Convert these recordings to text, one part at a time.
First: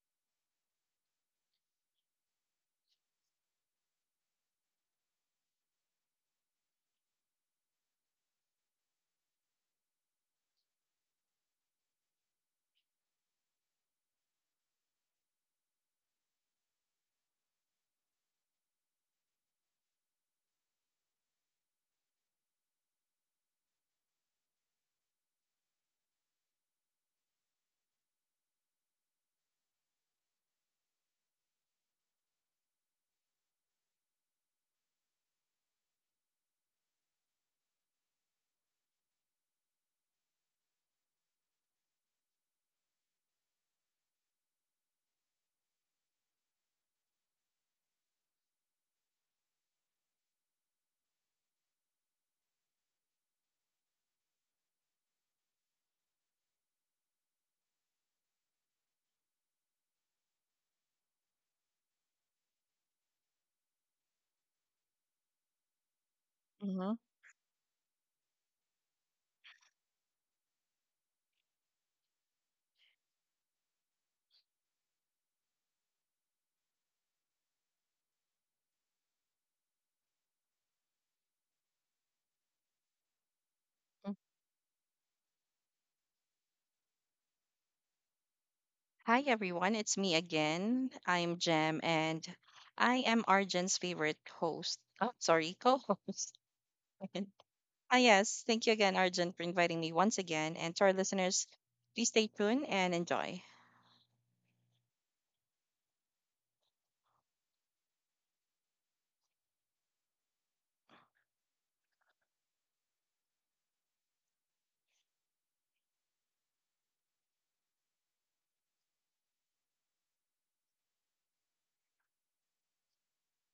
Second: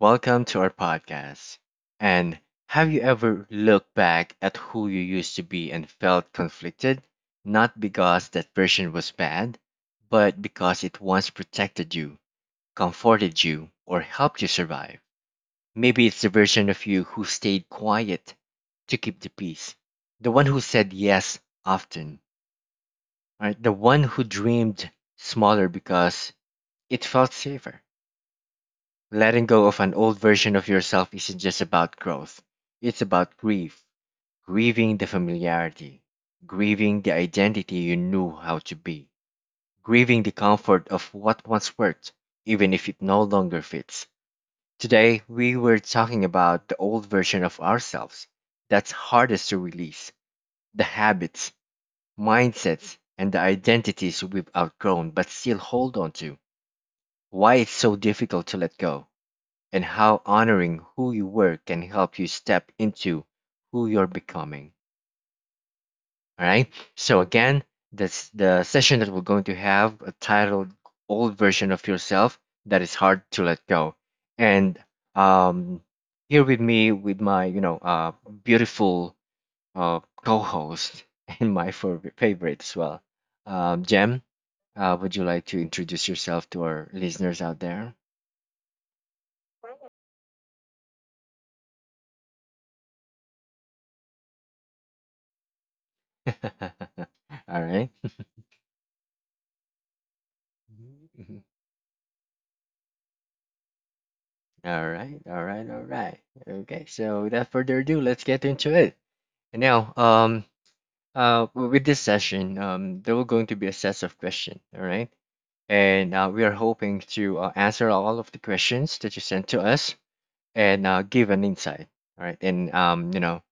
Welcome to our podcast. And have you ever looked back at who you used to be and felt conflicted? Not because that version was bad, but because it once protected you, comforted you, or helped you survive. Maybe it's the version of you who stayed quiet to keep the peace, the one who said yes often, right? The one who dreamed smaller because it felt safer. Letting go of an old version of yourself isn't just about growth, it's about grief, grieving the familiarity, grieving the identity you knew how to be, grieving the comfort of what once worked, even if it no longer fits. Today, we were talking about the old version of ourselves that's hardest to release, the habits, mindsets, and the identities we've outgrown but still hold on to, why it's so difficult to let go and how honoring who you were can help you step into who you're becoming. All right. Mhm. So again, this the session that we're going to have titled "Old Version of Yourself That Is Hard to Let Go," and um, here with me with my beautiful co-host and my favorite as well, Mm. Jem. Would you like to introduce yourself to our listeners out there? Hi, everyone. It's me again. I'm Jem, and I am Arjun's favorite host. Oh, sorry, co host. All right. Yes. Thank you again, Arjun, for inviting me once again. And to our listeners, please stay tuned and enjoy. All right, all right, all right. Okay, so without further ado, let's get into it. And now, with this session, there were going to be a set of questions, all right? And we are hoping to answer all of the questions that you sent to us and give an insight, all right? And um, you know,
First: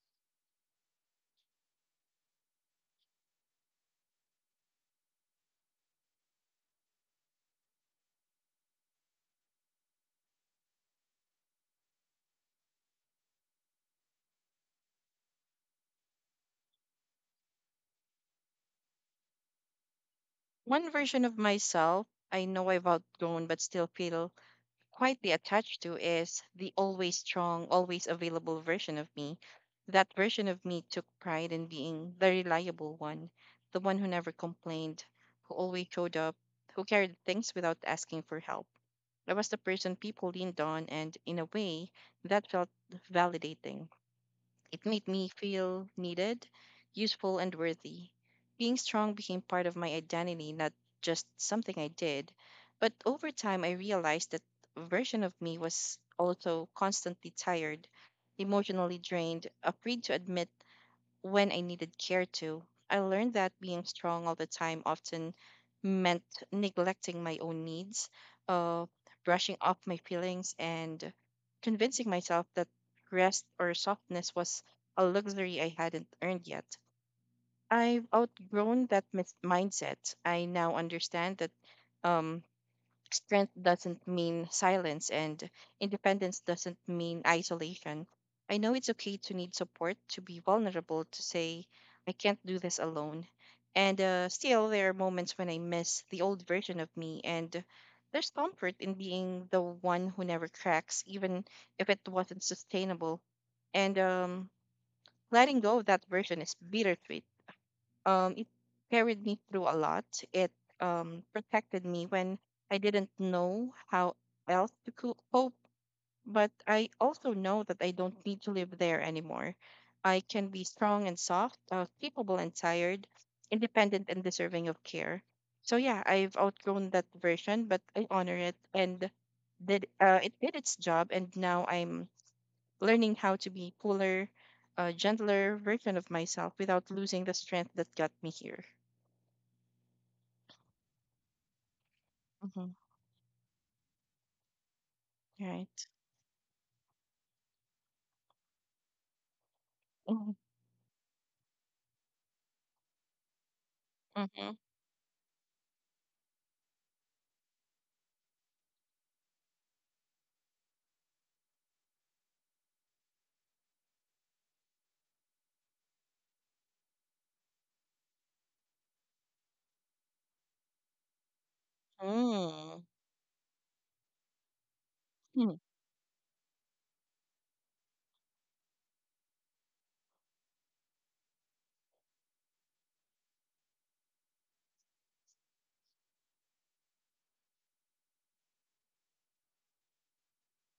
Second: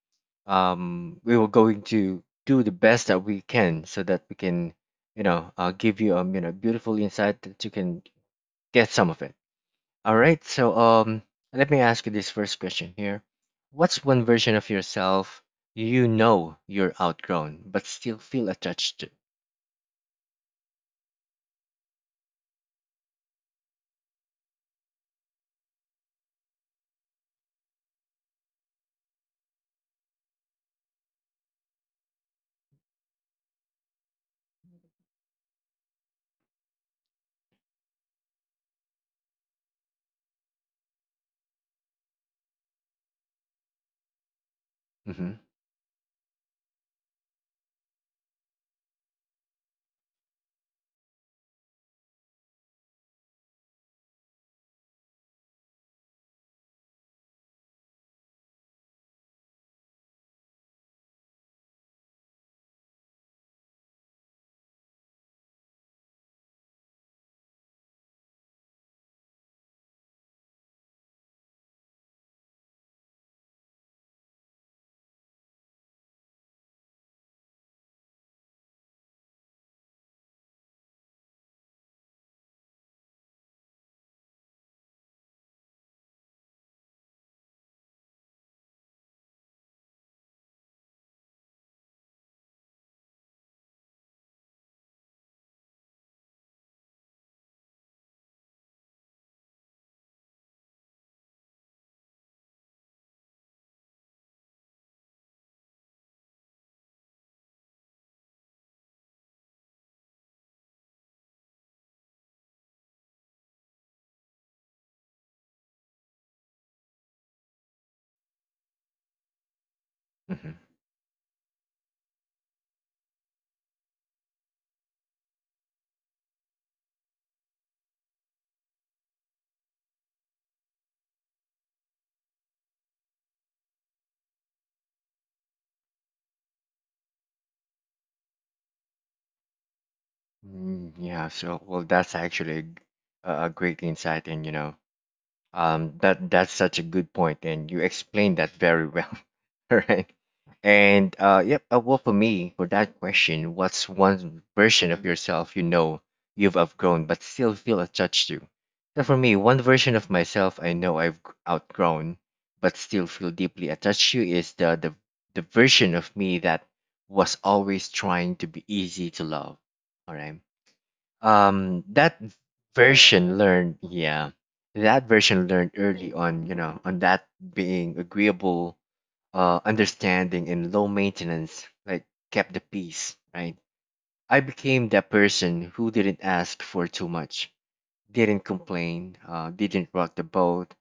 um, We were going to do the best that we can so that we can, give you beautiful insight that you can get some of it. All right. So let me ask you this first question here. What's one version of yourself you know you're outgrown but still feel attached to? One version of myself I know I've outgrown, but still feel quietly attached to is the always strong, always available version of me. That version of me took pride in being the reliable one, the one who never complained, who always showed up, who carried things without asking for help. I was the person people leaned on, and in a way, that felt validating. It made me Mm-hmm. feel needed, useful, and worthy. Being strong became part of my identity, not just something I did. But over time, I realized that a version of me was also constantly tired, emotionally drained, afraid to admit when I needed care too. I learned that being strong all the time often meant neglecting my own needs, uh, brushing off my feelings, and convincing myself that rest or softness was a luxury I hadn't earned yet. I've outgrown that mindset. I now understand that Um, Strength doesn't mean silence, and independence doesn't mean isolation. I know it's okay to need support, to be vulnerable, to say, I can't do this alone. And still, there are moments when I miss the old version of me, and there's comfort in being the one who never cracks, even if it wasn't sustainable. And Letting go of that version is bittersweet. It carried me through a lot. It protected me when I didn't know how else to cope. But I also know that I don't need to live there anymore. I can be strong and soft, capable and tired, independent and deserving of care. So yeah, I've outgrown that version, but I honor it and did it did its job. And now I'm learning how to be cooler, a gentler version of myself without losing the strength that got me here. Mm-hmm. Mm, yeah. So well, that's actually Mhm. A great insight, and you know, Right. That that's such a good point, and you explained that very well. All right. Mhm. And yep. Well, for me, for that question, what's one Mhm. version of yourself you know you've outgrown but still feel attached to? So for me, one version of myself I know I've outgrown but still feel deeply attached to is the version of me that was always trying to be easy to love. All right, that Mm. version learned, yeah, that version Mm. learned early on, you know, on that, being agreeable, understanding and low maintenance, like kept the peace, right? I became that person who didn't ask for too much, didn't complain, didn't rock the boat,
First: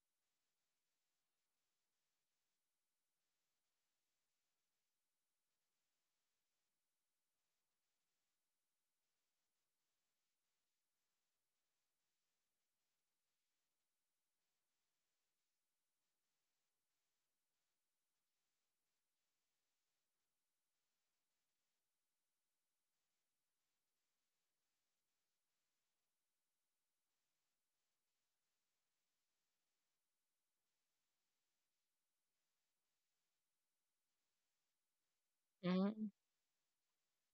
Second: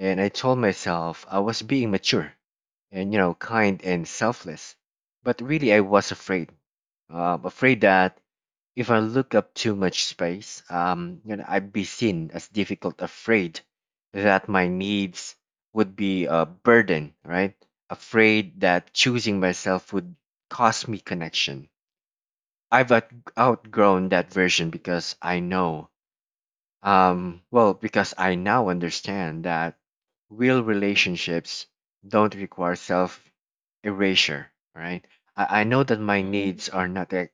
and I told myself I was being mature and, you know, kind and selfless, but really I was afraid, afraid that if I look up too much space, I'd be seen as difficult, afraid that my needs would be a burden, right? Afraid that choosing myself would cost me connection. I've outgrown that version because I know, because I now understand that real relationships don't require self erasure, right? I know that Mhm. my needs are not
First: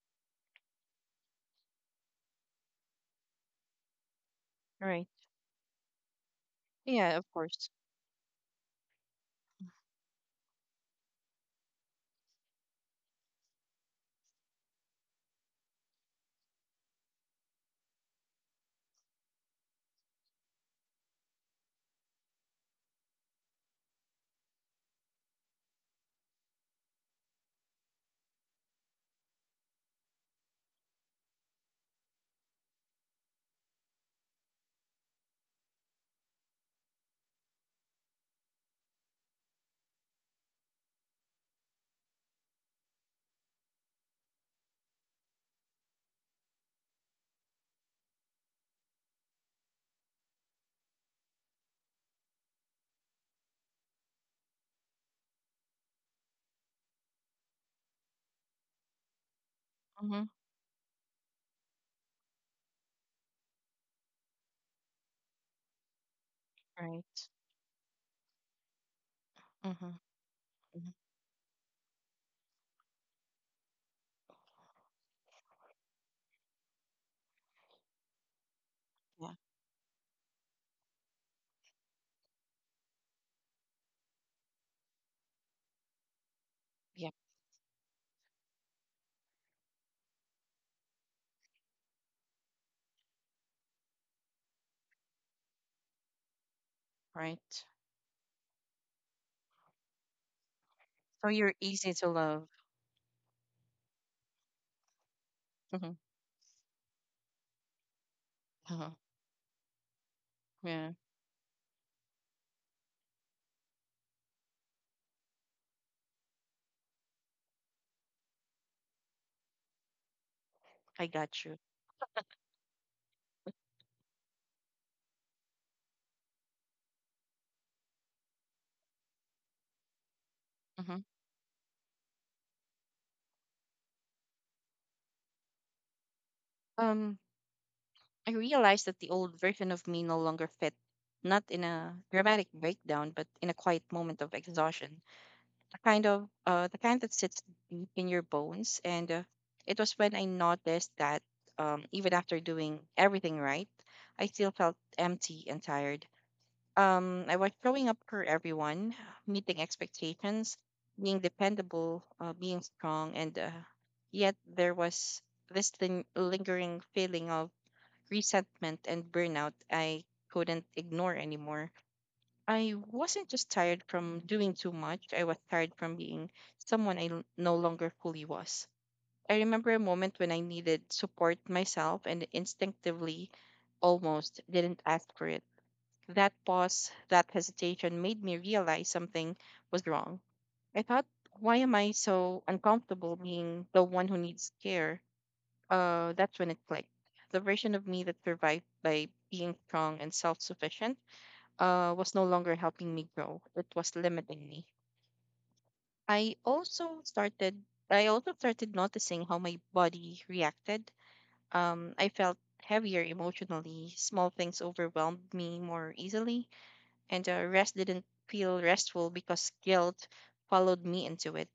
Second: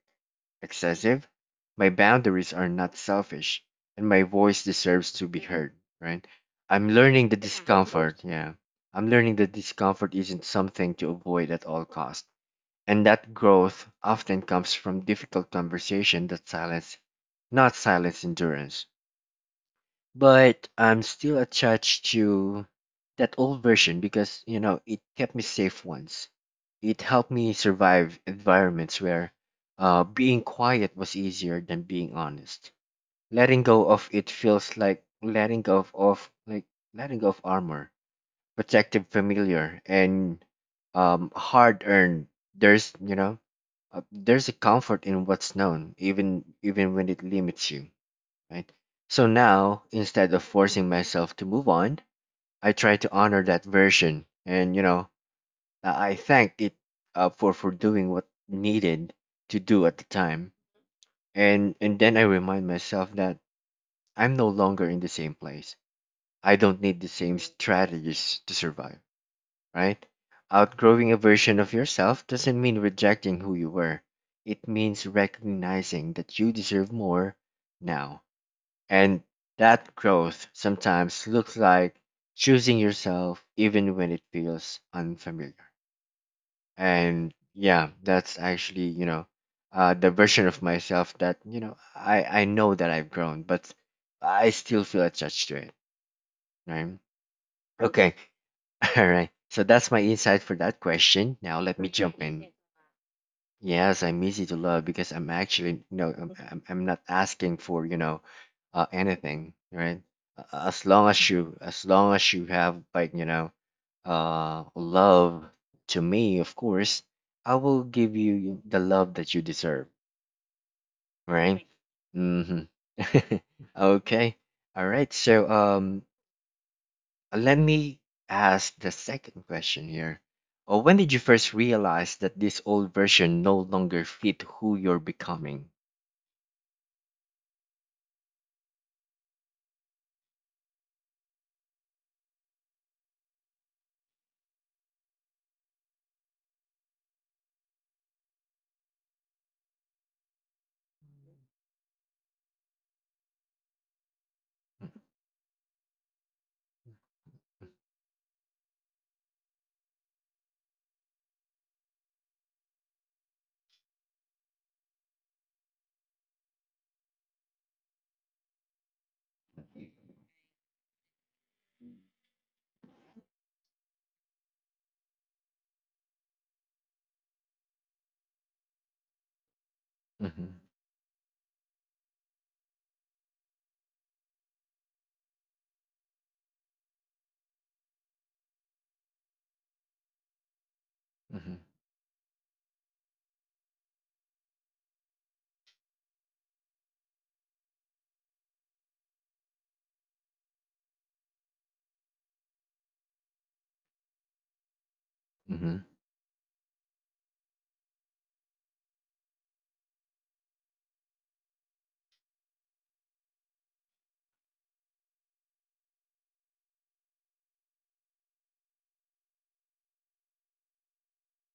excessive. My boundaries are not selfish, and my voice Right. deserves to be heard. Right? I'm Yeah, learning of the Mhm. course. discomfort. Yeah, I'm learning that discomfort isn't something to avoid at all cost, and that growth often comes from difficult conversation that silence, not silence endurance. But I'm still attached to that old version because, you know, it kept me safe once. It helped me survive environments where being quiet was easier than being honest. Letting go of it feels like letting go of armor, protective familiar, and hard earned. There's you know, there's a comfort in what's known, even when it limits you, right? So now, instead of forcing myself to move on, I try to honor that version, and you know, I thank it for doing what needed to do at the Mhm. time, and then I remind myself that I'm no longer in the same place. I don't need the Right. same strategies to survive, Mhm. right? Mhm. Outgrowing a version of yourself doesn't mean rejecting who you were. It means recognizing that you deserve more now. And Yeah. that growth sometimes looks like choosing yourself even when it feels unfamiliar. Yeah. And yeah, that's actually, you know, the version of myself that, you know, I know that I've grown, but I still feel attached to it, right? Right. Okay, all right. So that's my insight for that So question. you're Now let me easy to jump love. in. Yes, I'm easy to love because I'm actually Mhm. no, I'm not asking for, you know, Uh-huh. anything, right? As Yeah, long as you, as long as you have, like, you know, love to me, of course, I will give you the love that you deserve, I got you. right? Mm-hmm. Okay, all right. So let me ask the second question here. When Mhm. did you first realize that this old version no longer fit who you're becoming? Um, I realized that the old version of me no longer fit, not in a dramatic breakdown, but in a quiet moment of exhaustion. Kind of the kind that sits deep in your bones. And it was when I noticed that, even after doing everything right, I still felt empty and tired. I was showing up for everyone, meeting expectations, being dependable, being strong, and yet there was this lingering feeling of resentment and burnout I couldn't ignore anymore. I wasn't just tired from doing too much, I was tired from being someone I no longer fully was. I remember a moment when I Mm-hmm, needed support myself and instinctively almost didn't ask for it. That pause, that hesitation made me realize something was wrong. I thought, mm-hmm, why am I so uncomfortable being the one who needs care? That's when it clicked. The version of me that survived by being strong and self sufficient was no longer helping me grow. It was limiting me. mm-hmm, I also started I also started noticing how my body reacted. I felt heavier emotionally. Small things overwhelmed me more easily, and rest didn't feel restful because guilt followed me into it.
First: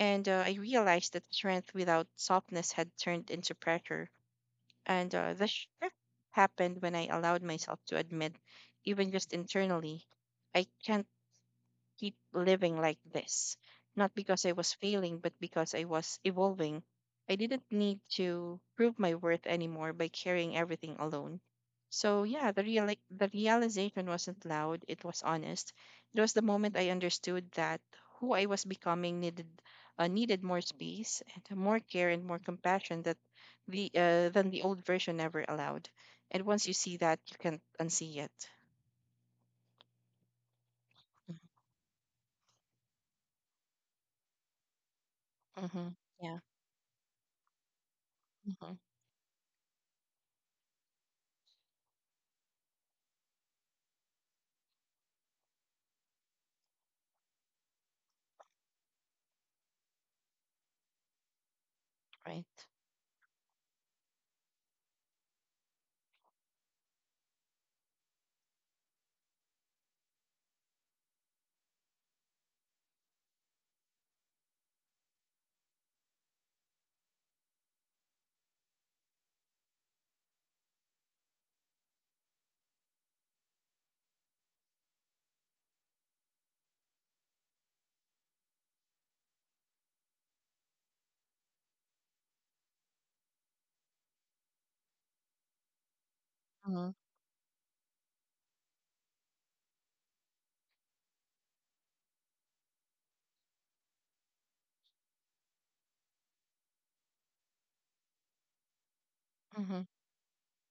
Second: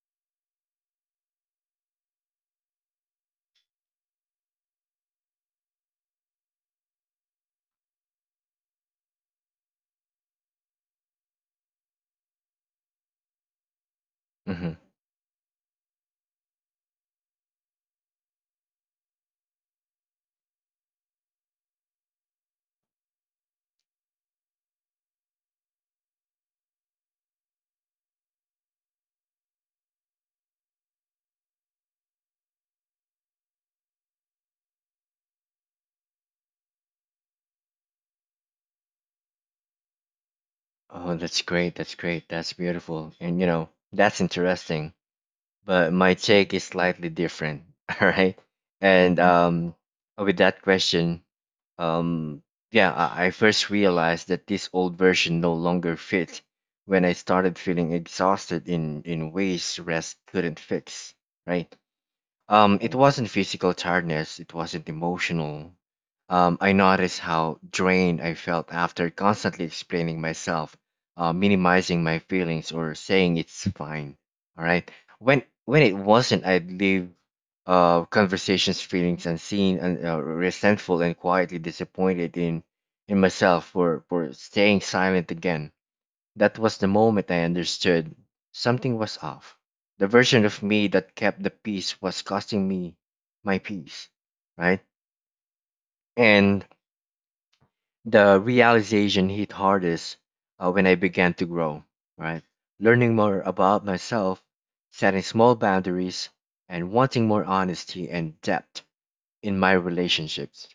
And I realized that strength without softness had turned into pressure. And the shift happened when I allowed myself to admit, even just internally, I can't keep living like this. Not because I mm-hmm. was failing, but because I was evolving. I didn't need to prove my worth anymore by carrying everything alone. So yeah, the realization wasn't loud, it was honest. It was the moment I understood that who I was becoming needed, more space and more care and more compassion that the than the old version ever allowed. And once you see that, you can't unsee it. Oh, that's great. That's great. That's beautiful. And you know, that's interesting. But Mm-hmm. my Yeah. take is slightly different. All right. Mm-hmm. And with that question, Um, yeah, I first realized that this old version no longer fit when I started feeling exhausted in ways rest couldn't fix, right? Right. It wasn't physical tiredness, it wasn't emotional. I noticed how drained I felt after constantly explaining myself, minimizing my feelings, or saying it's fine. All right. When it wasn't, I'd leave conversations, feelings unseen, and resentful and quietly disappointed in myself for staying silent again. That was the moment I understood something was off. The version of me that kept the peace was costing me my peace, right? And the realization hit hardest when I began to grow, right? Learning more about myself, setting small boundaries, and wanting more honesty and depth in my Mhm, relationships.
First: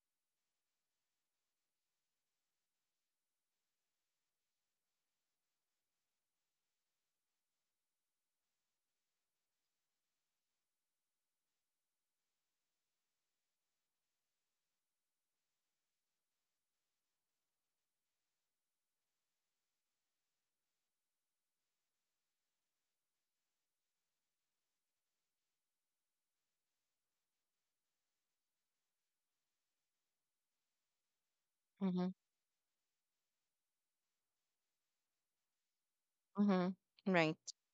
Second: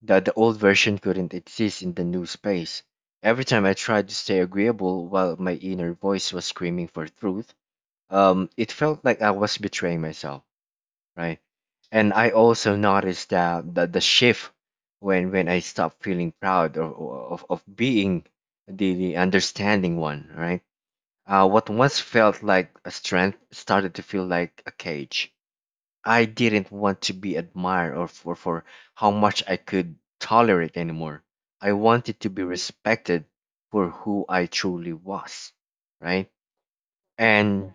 That the old version couldn't exist in the new space. Every time I tried to stay agreeable while my inner voice was screaming for truth, it felt like I was betraying myself, right? And I also noticed that the shift when I stopped feeling proud of of being the understanding one, right? What once felt like a strength started to feel like a cage. I didn't want to be admired or for how much I could tolerate anymore. I mhm, wanted to be respected for who I truly was, right? mhm. Right. And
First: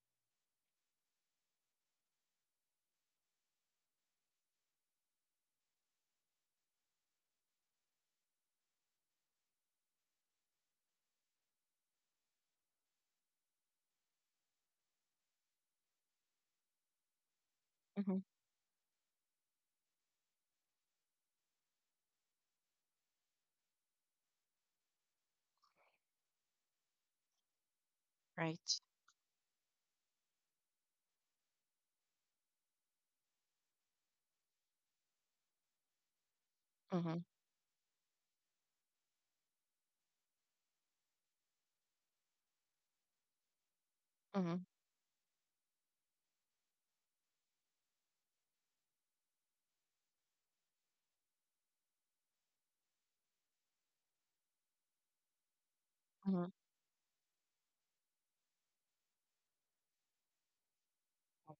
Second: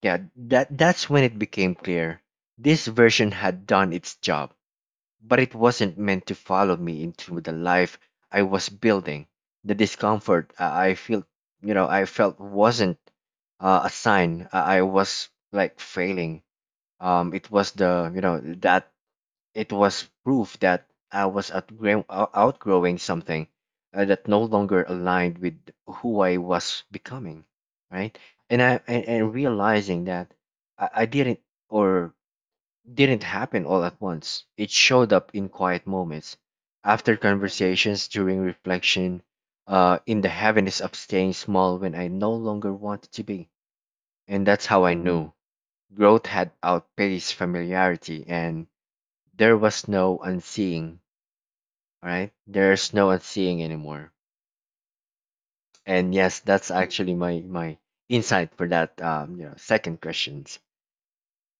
yeah, that that's when it became clear. This version had done its job, but it wasn't meant to follow me into the life I was building. The discomfort I felt, you know, I felt wasn't a sign I was like failing. It was the, Mhm. you know, that it was proof that I was outgrowing something that no longer aligned with who I was becoming, right? Right. And realizing that, I didn't or didn't happen all at once. It showed up in quiet moments, after Mhm, conversations, during reflection, in the heaviness of staying small when I no longer wanted to be. And mhm, that's how I knew growth had outpaced familiarity and there was no unseeing, all right? There's no unseeing anymore. And yes, mhm. that's actually my insight for that second questions.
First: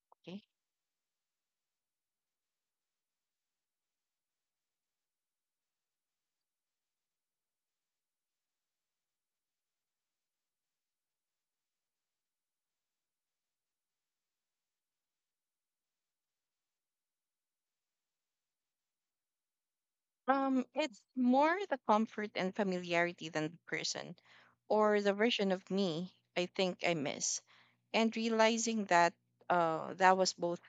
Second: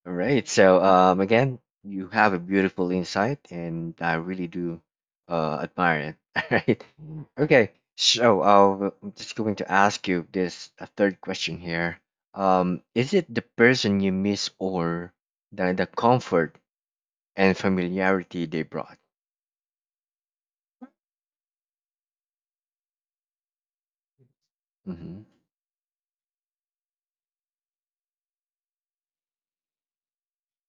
All Okay. right. So again, you have a beautiful insight and I really do admire it. All right. Mm. Okay. So I'm just going to ask you this a third question here. Is it the person you miss or the comfort and familiarity they brought? It's more the comfort and familiarity than the person or the Mm-hmm. version of me I think I miss. And realizing that that was both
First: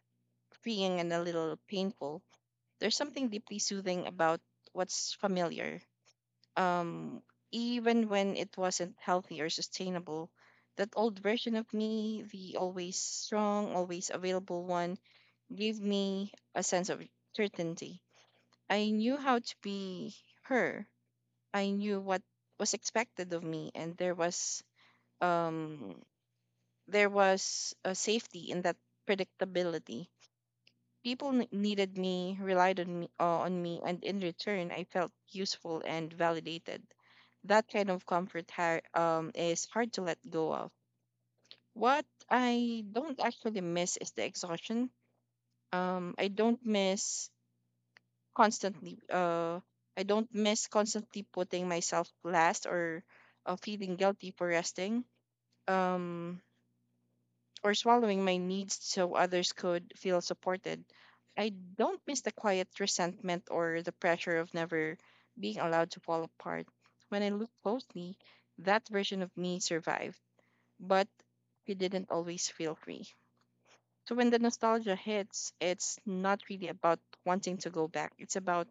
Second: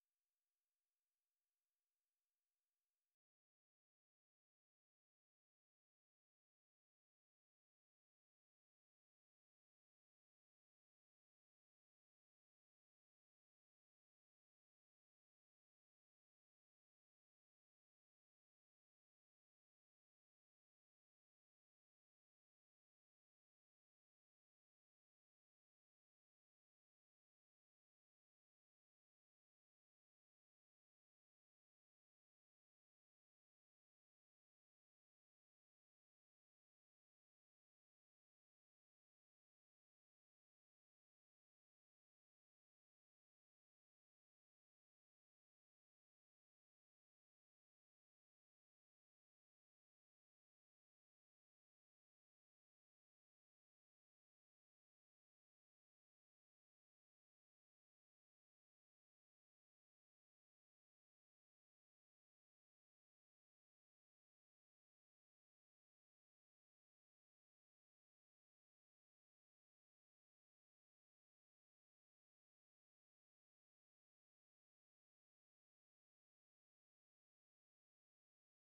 freeing and a little painful. There's something deeply soothing about what's familiar, um, even when it wasn't healthy or sustainable. That old version of me, the always strong, always available one, gave me a sense of certainty. I knew how to be her. I knew what was expected of me, and um, there was a safety in that predictability. People needed me, relied on me, and in return, I felt useful and validated. That kind of comfort is hard to let go of. What I don't actually miss is the exhaustion. Um, I don't miss constantly. Uh, I don't miss constantly putting myself last or feeling guilty for resting, Um, or swallowing my needs so others could feel supported. I don't miss the quiet resentment or the pressure of never being allowed to fall apart. When I look closely, that version of me survived but we didn't always feel free. So when the nostalgia hits, it's not really about wanting to go back. It's about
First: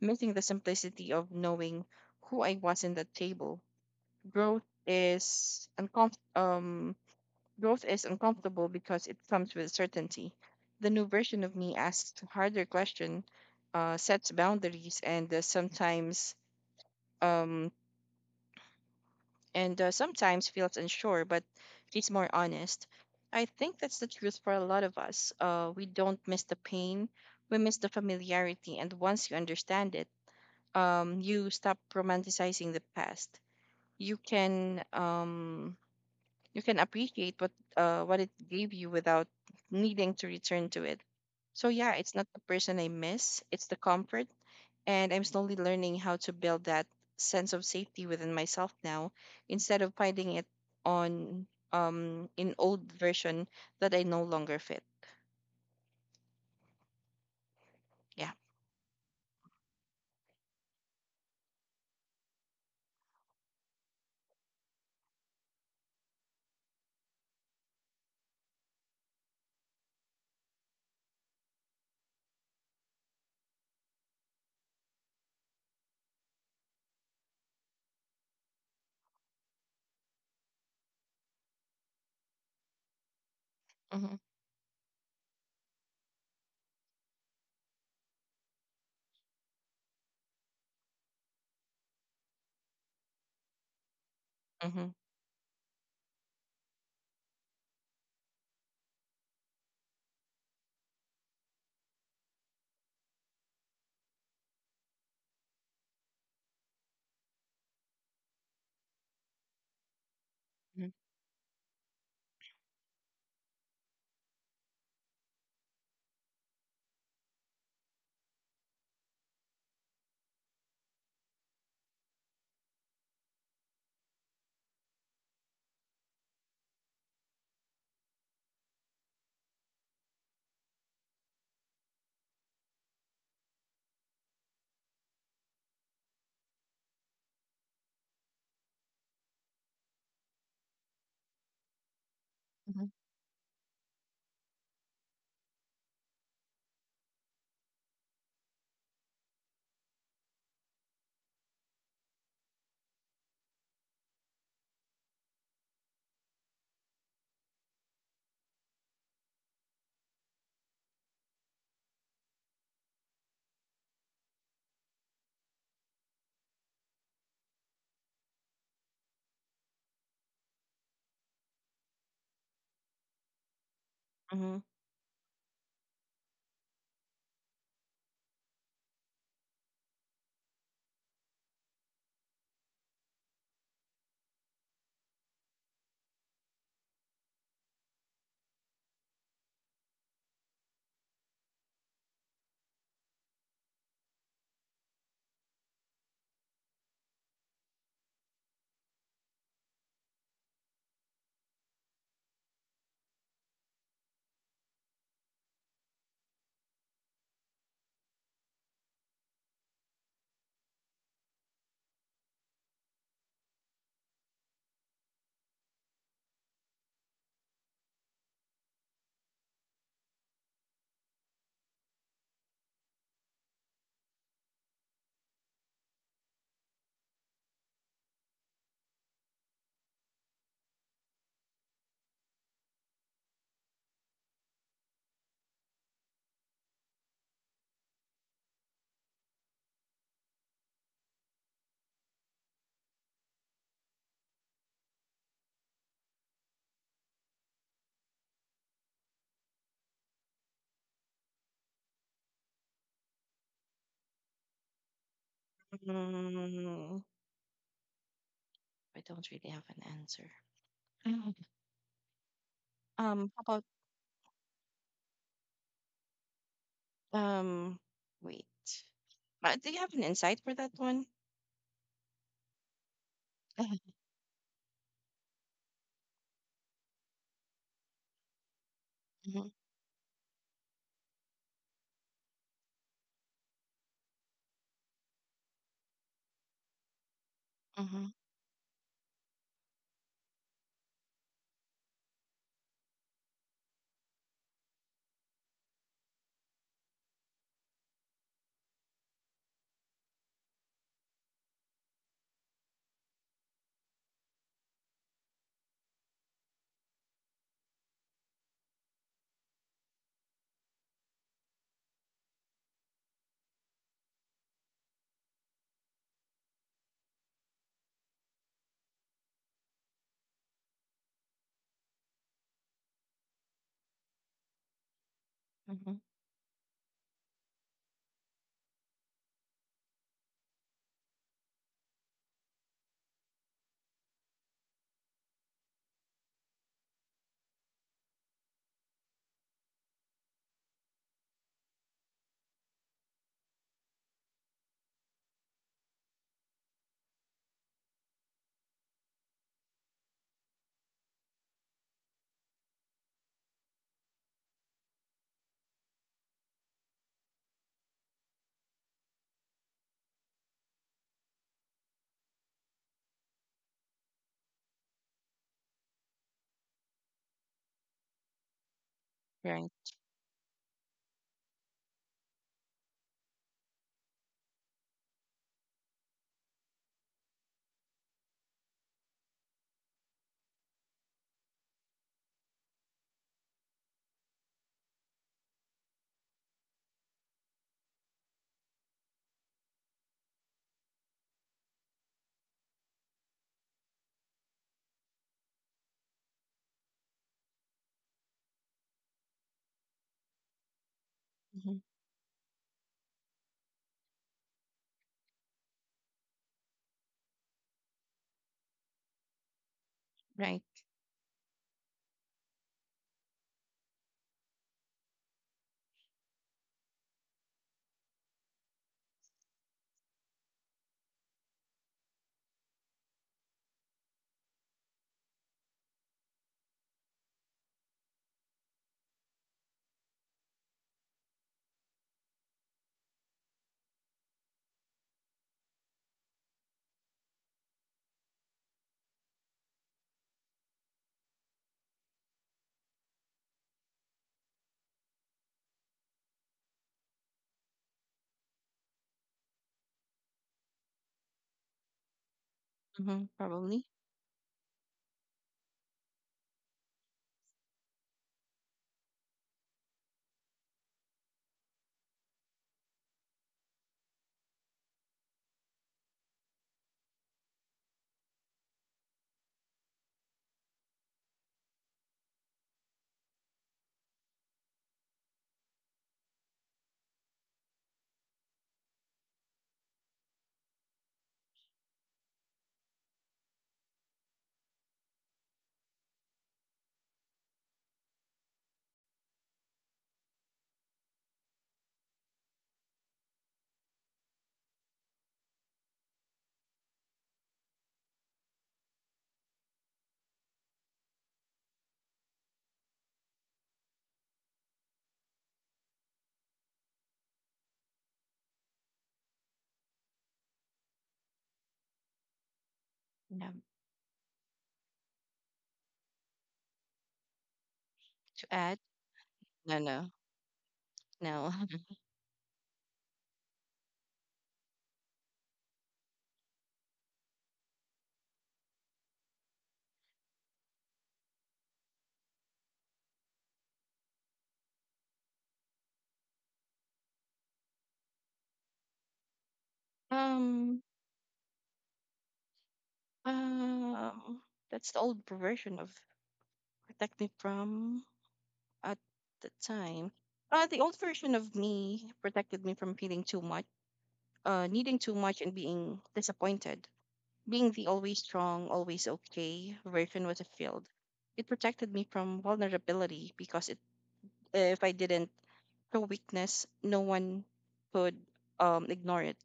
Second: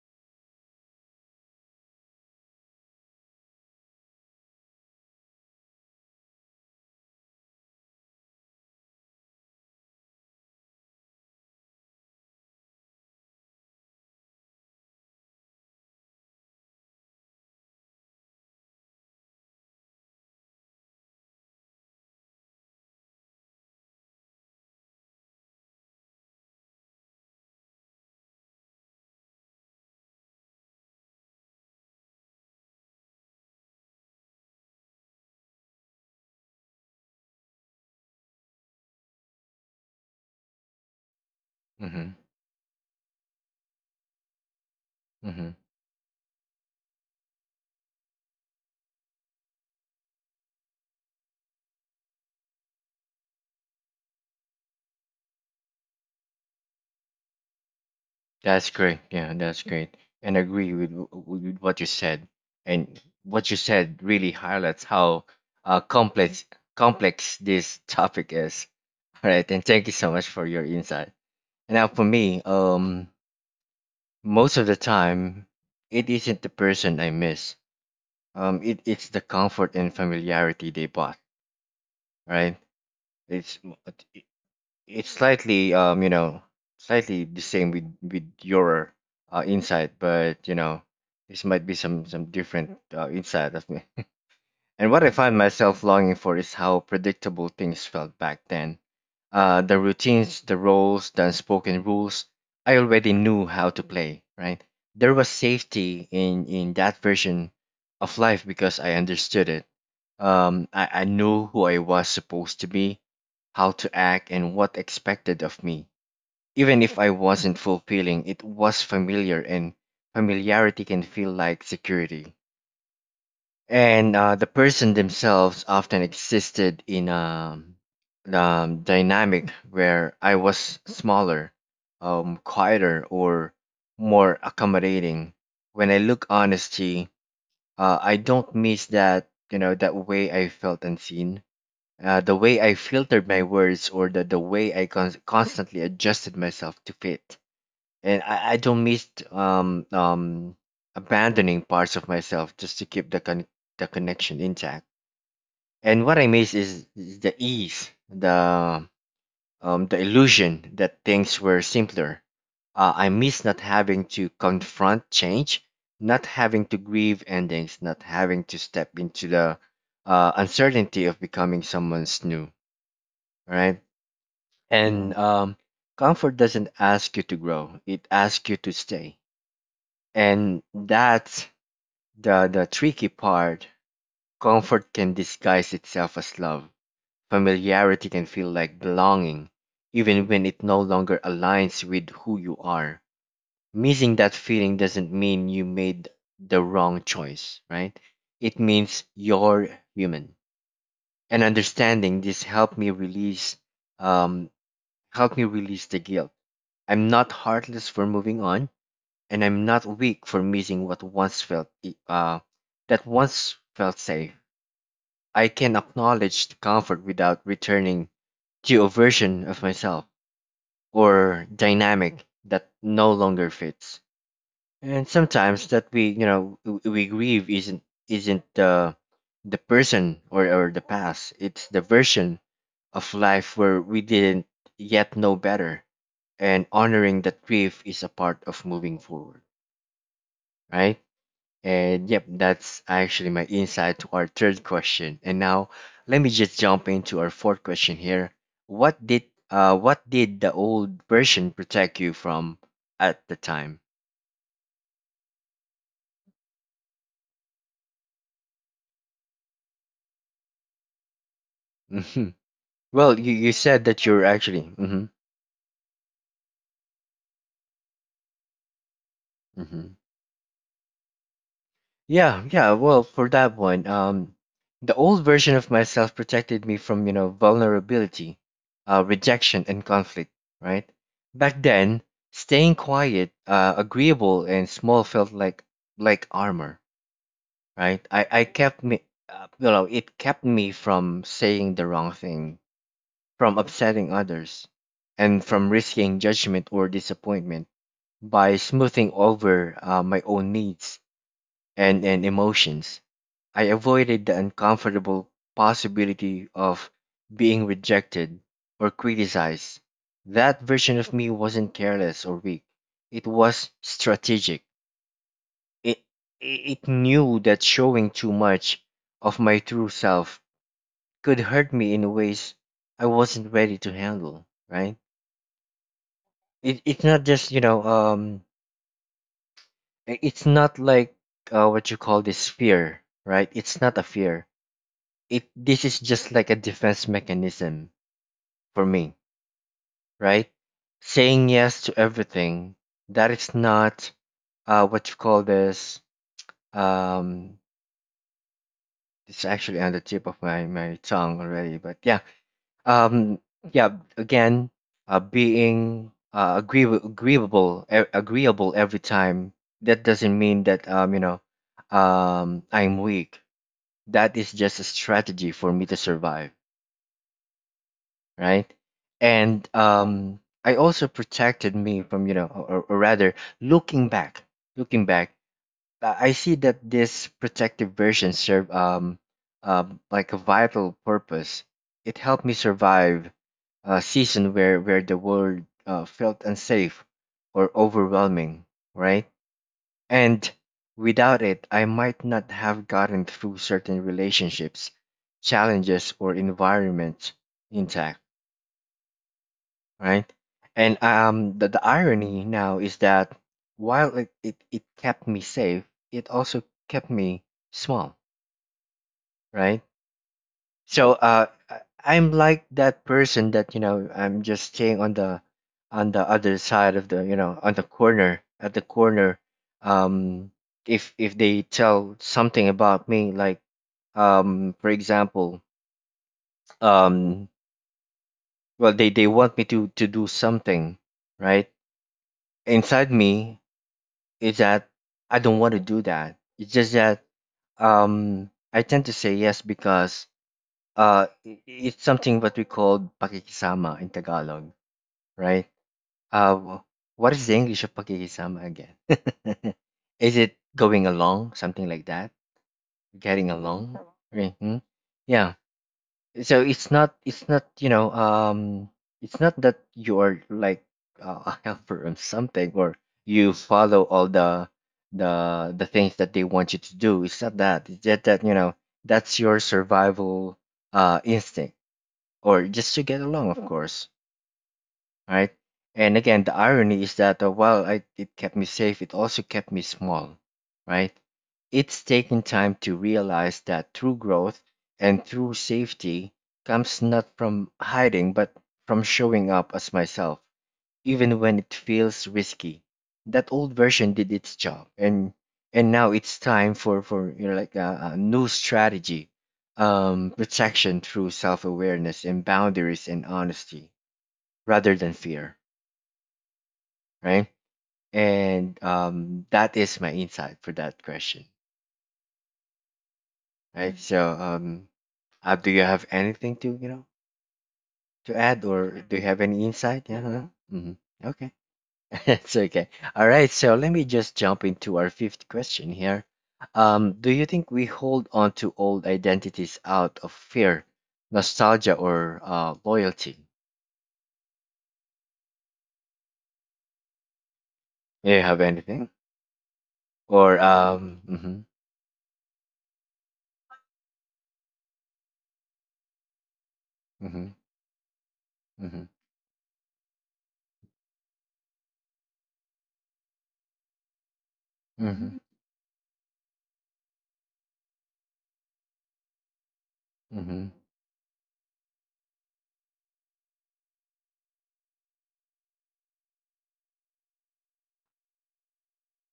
missing the simplicity of knowing who I was in that table. Growth is uncom- um growth is uncomfortable because it comes with certainty. The new version of me asks harder question, sets boundaries, um, and sometimes feels unsure, but she's more honest. I think that's the truth for a lot of us. We don't miss the pain, we miss the familiarity, and once you understand it, you stop romanticizing the past. You can um, you can appreciate what it gave you without needing to return to it. So yeah, Mm-hmm. it's not the person I miss; it's the comfort, and I'm Mm-hmm. slowly learning how to build that sense of safety within myself now instead of finding it on in old version that I no longer fit. Yeah. That's great. Yeah, that's great. And I agree with, with what you said. And what you said really highlights how uh, complex complex this topic is. All right, and thank you so much for your insight. And now for me, most of the time, it isn't the person I miss. It's the comfort and familiarity they brought. Right? It's Mm-hmm. it's slightly slightly the same with your insight, but you know this might be some different insight of me, Mm-hmm. and what I find myself longing for is how predictable things felt back then. The routines, the roles, the unspoken rules, I already knew how to play, right? There was safety in that version of life because I understood it. I knew who I was supposed to be, how to act, and what expected of me. Even if I wasn't fulfilling, it was familiar, and familiarity can feel like security, and the person themselves often existed in a, dynamic where I was smaller, quieter, or more accommodating. When I look honesty, I don't miss that you know that way I felt unseen. The way I Mm-hmm. filtered my words, or the way I constantly adjusted myself to fit. And I don't miss abandoning parts of myself just to keep the connection intact. And what I miss is the ease, the illusion that things were simpler. I miss not having to confront change, not having to grieve endings, not having to step into the uncertainty of becoming someone's new. Right? Mm-hmm. And Comfort doesn't ask you to grow; it asks you to stay. And that's the tricky part. Comfort can disguise itself as love. Familiarity can feel like belonging, even when it no longer aligns with who you are. Missing that feeling doesn't mean you made the wrong choice, right? It means you're human. And understanding this um helped me release the guilt. I'm not heartless for moving on. And I'm not weak for missing what once felt e- that once felt safe. I can acknowledge the comfort without returning to a version of myself or dynamic that no longer fits. And sometimes that we, you know, w- we grieve isn't the person or the past. It's the version of life where we didn't yet know better. And honoring that grief is a part of moving forward, right? And yep, that's actually my insight to our third question. And now let me just jump into our fourth question here. What did what did the old version protect you from at the time? Mm. I don't really have an answer. Mhm. Well, you, How you about said that you're actually mm-hmm. um, wait. Do you Mm-hmm. have an insight for that one? Yeah, yeah. Well, for that one, the old version of myself protected me from, you know, vulnerability, Mm-hmm. rejection, and conflict, right? Back then, staying quiet, agreeable, and small felt like armor, Mm-hmm. right? I kept me, you know, it kept me from saying the wrong thing, from upsetting others, and from risking judgment or disappointment by smoothing over, my own needs and emotions. I avoided the uncomfortable possibility of being rejected or criticized. That version of me wasn't careless or weak. It was strategic. It, it knew that showing too much of my true self could hurt me in ways I wasn't ready to handle, right? Mm-hmm. It's not just, you know, I- it's not like what you call this fear, right? It's not a fear. This is just like a defense mechanism for me, right? Saying yes to everything that is not what you call this. um it's actually on the tip of my tongue already, but yeah. um yeah, again, being agreeable every time, that doesn't mean that I'm weak. That is just a strategy for me to survive, right? Right. And I also protected me from, or rather, looking back, looking back, I see that this protective version served, like a vital purpose. It helped me survive a season where the world, felt unsafe or overwhelming, right? And without it, I might not have gotten through certain relationships, challenges, or environments intact, right? And um, the, Mm-hmm. the irony now is that while it kept me safe, it also kept me small, right? Right. So, I'm like that person that, you know, I'm just staying on the other side of the, on the corner. Um, if they tell something about me, like, for example, um, well, they want me to do something, right? Inside me, it's that I don't want to do that. It's just that um I tend to say yes because it's something what we call pakikisama in Tagalog, right? Uh wh- what is the English of pakikisama again? Is it going along, something like that? Mm-hmm. Getting Probably. along? Okay. Hmm? Yeah, so it's not it's not that you're like, a helper on something, or you follow all the things that they want you to do. It's not that. It's just that, you know, that's your survival, instinct, or just to get along, of course, right? And again, the irony is that, it kept me safe, it also kept me small, right? It's taken time to realize that true growth and true safety comes not from hiding, but from showing up as myself, even when it feels risky. That old version did its job, and now it's time for, you know, like a new strategy, protection through self awareness and boundaries and honesty rather than fear, right? And That is my insight for that question, Yeah. right? So, Ab, do you have anything to you know To to add, add? or do you have any No, no, insight? Yeah. Huh? Mhm. no. Okay, that's okay. All right. So let me just jump into our fifth question here. Do you think we hold on to old identities out of fear, nostalgia, or loyalty? Do you have anything? Or um. Mm-hmm. Um, that's the old version of protect me Mm-hmm. from at Hmm. the time. The old version of me protected me from feeling too much, needing too much Hmm. and being disappointed. Being the always strong, always okay version was a field. It protected me from vulnerability because if I didn't show weakness, no one could ignore it,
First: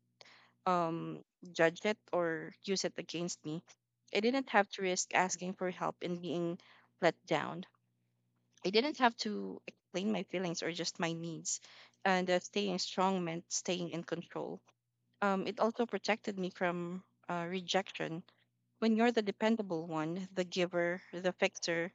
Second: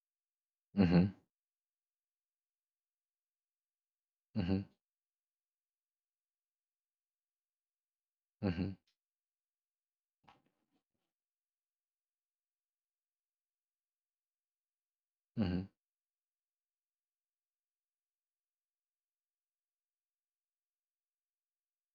Hmm. um, judge it or use it against me. I didn't Hmm. have to risk asking for help and being let down. I Hmm. didn't have to explain my feelings or just my needs. And staying strong meant staying in control. It Mhm. also protected me from rejection. When you're the dependable one, the giver, the fixer,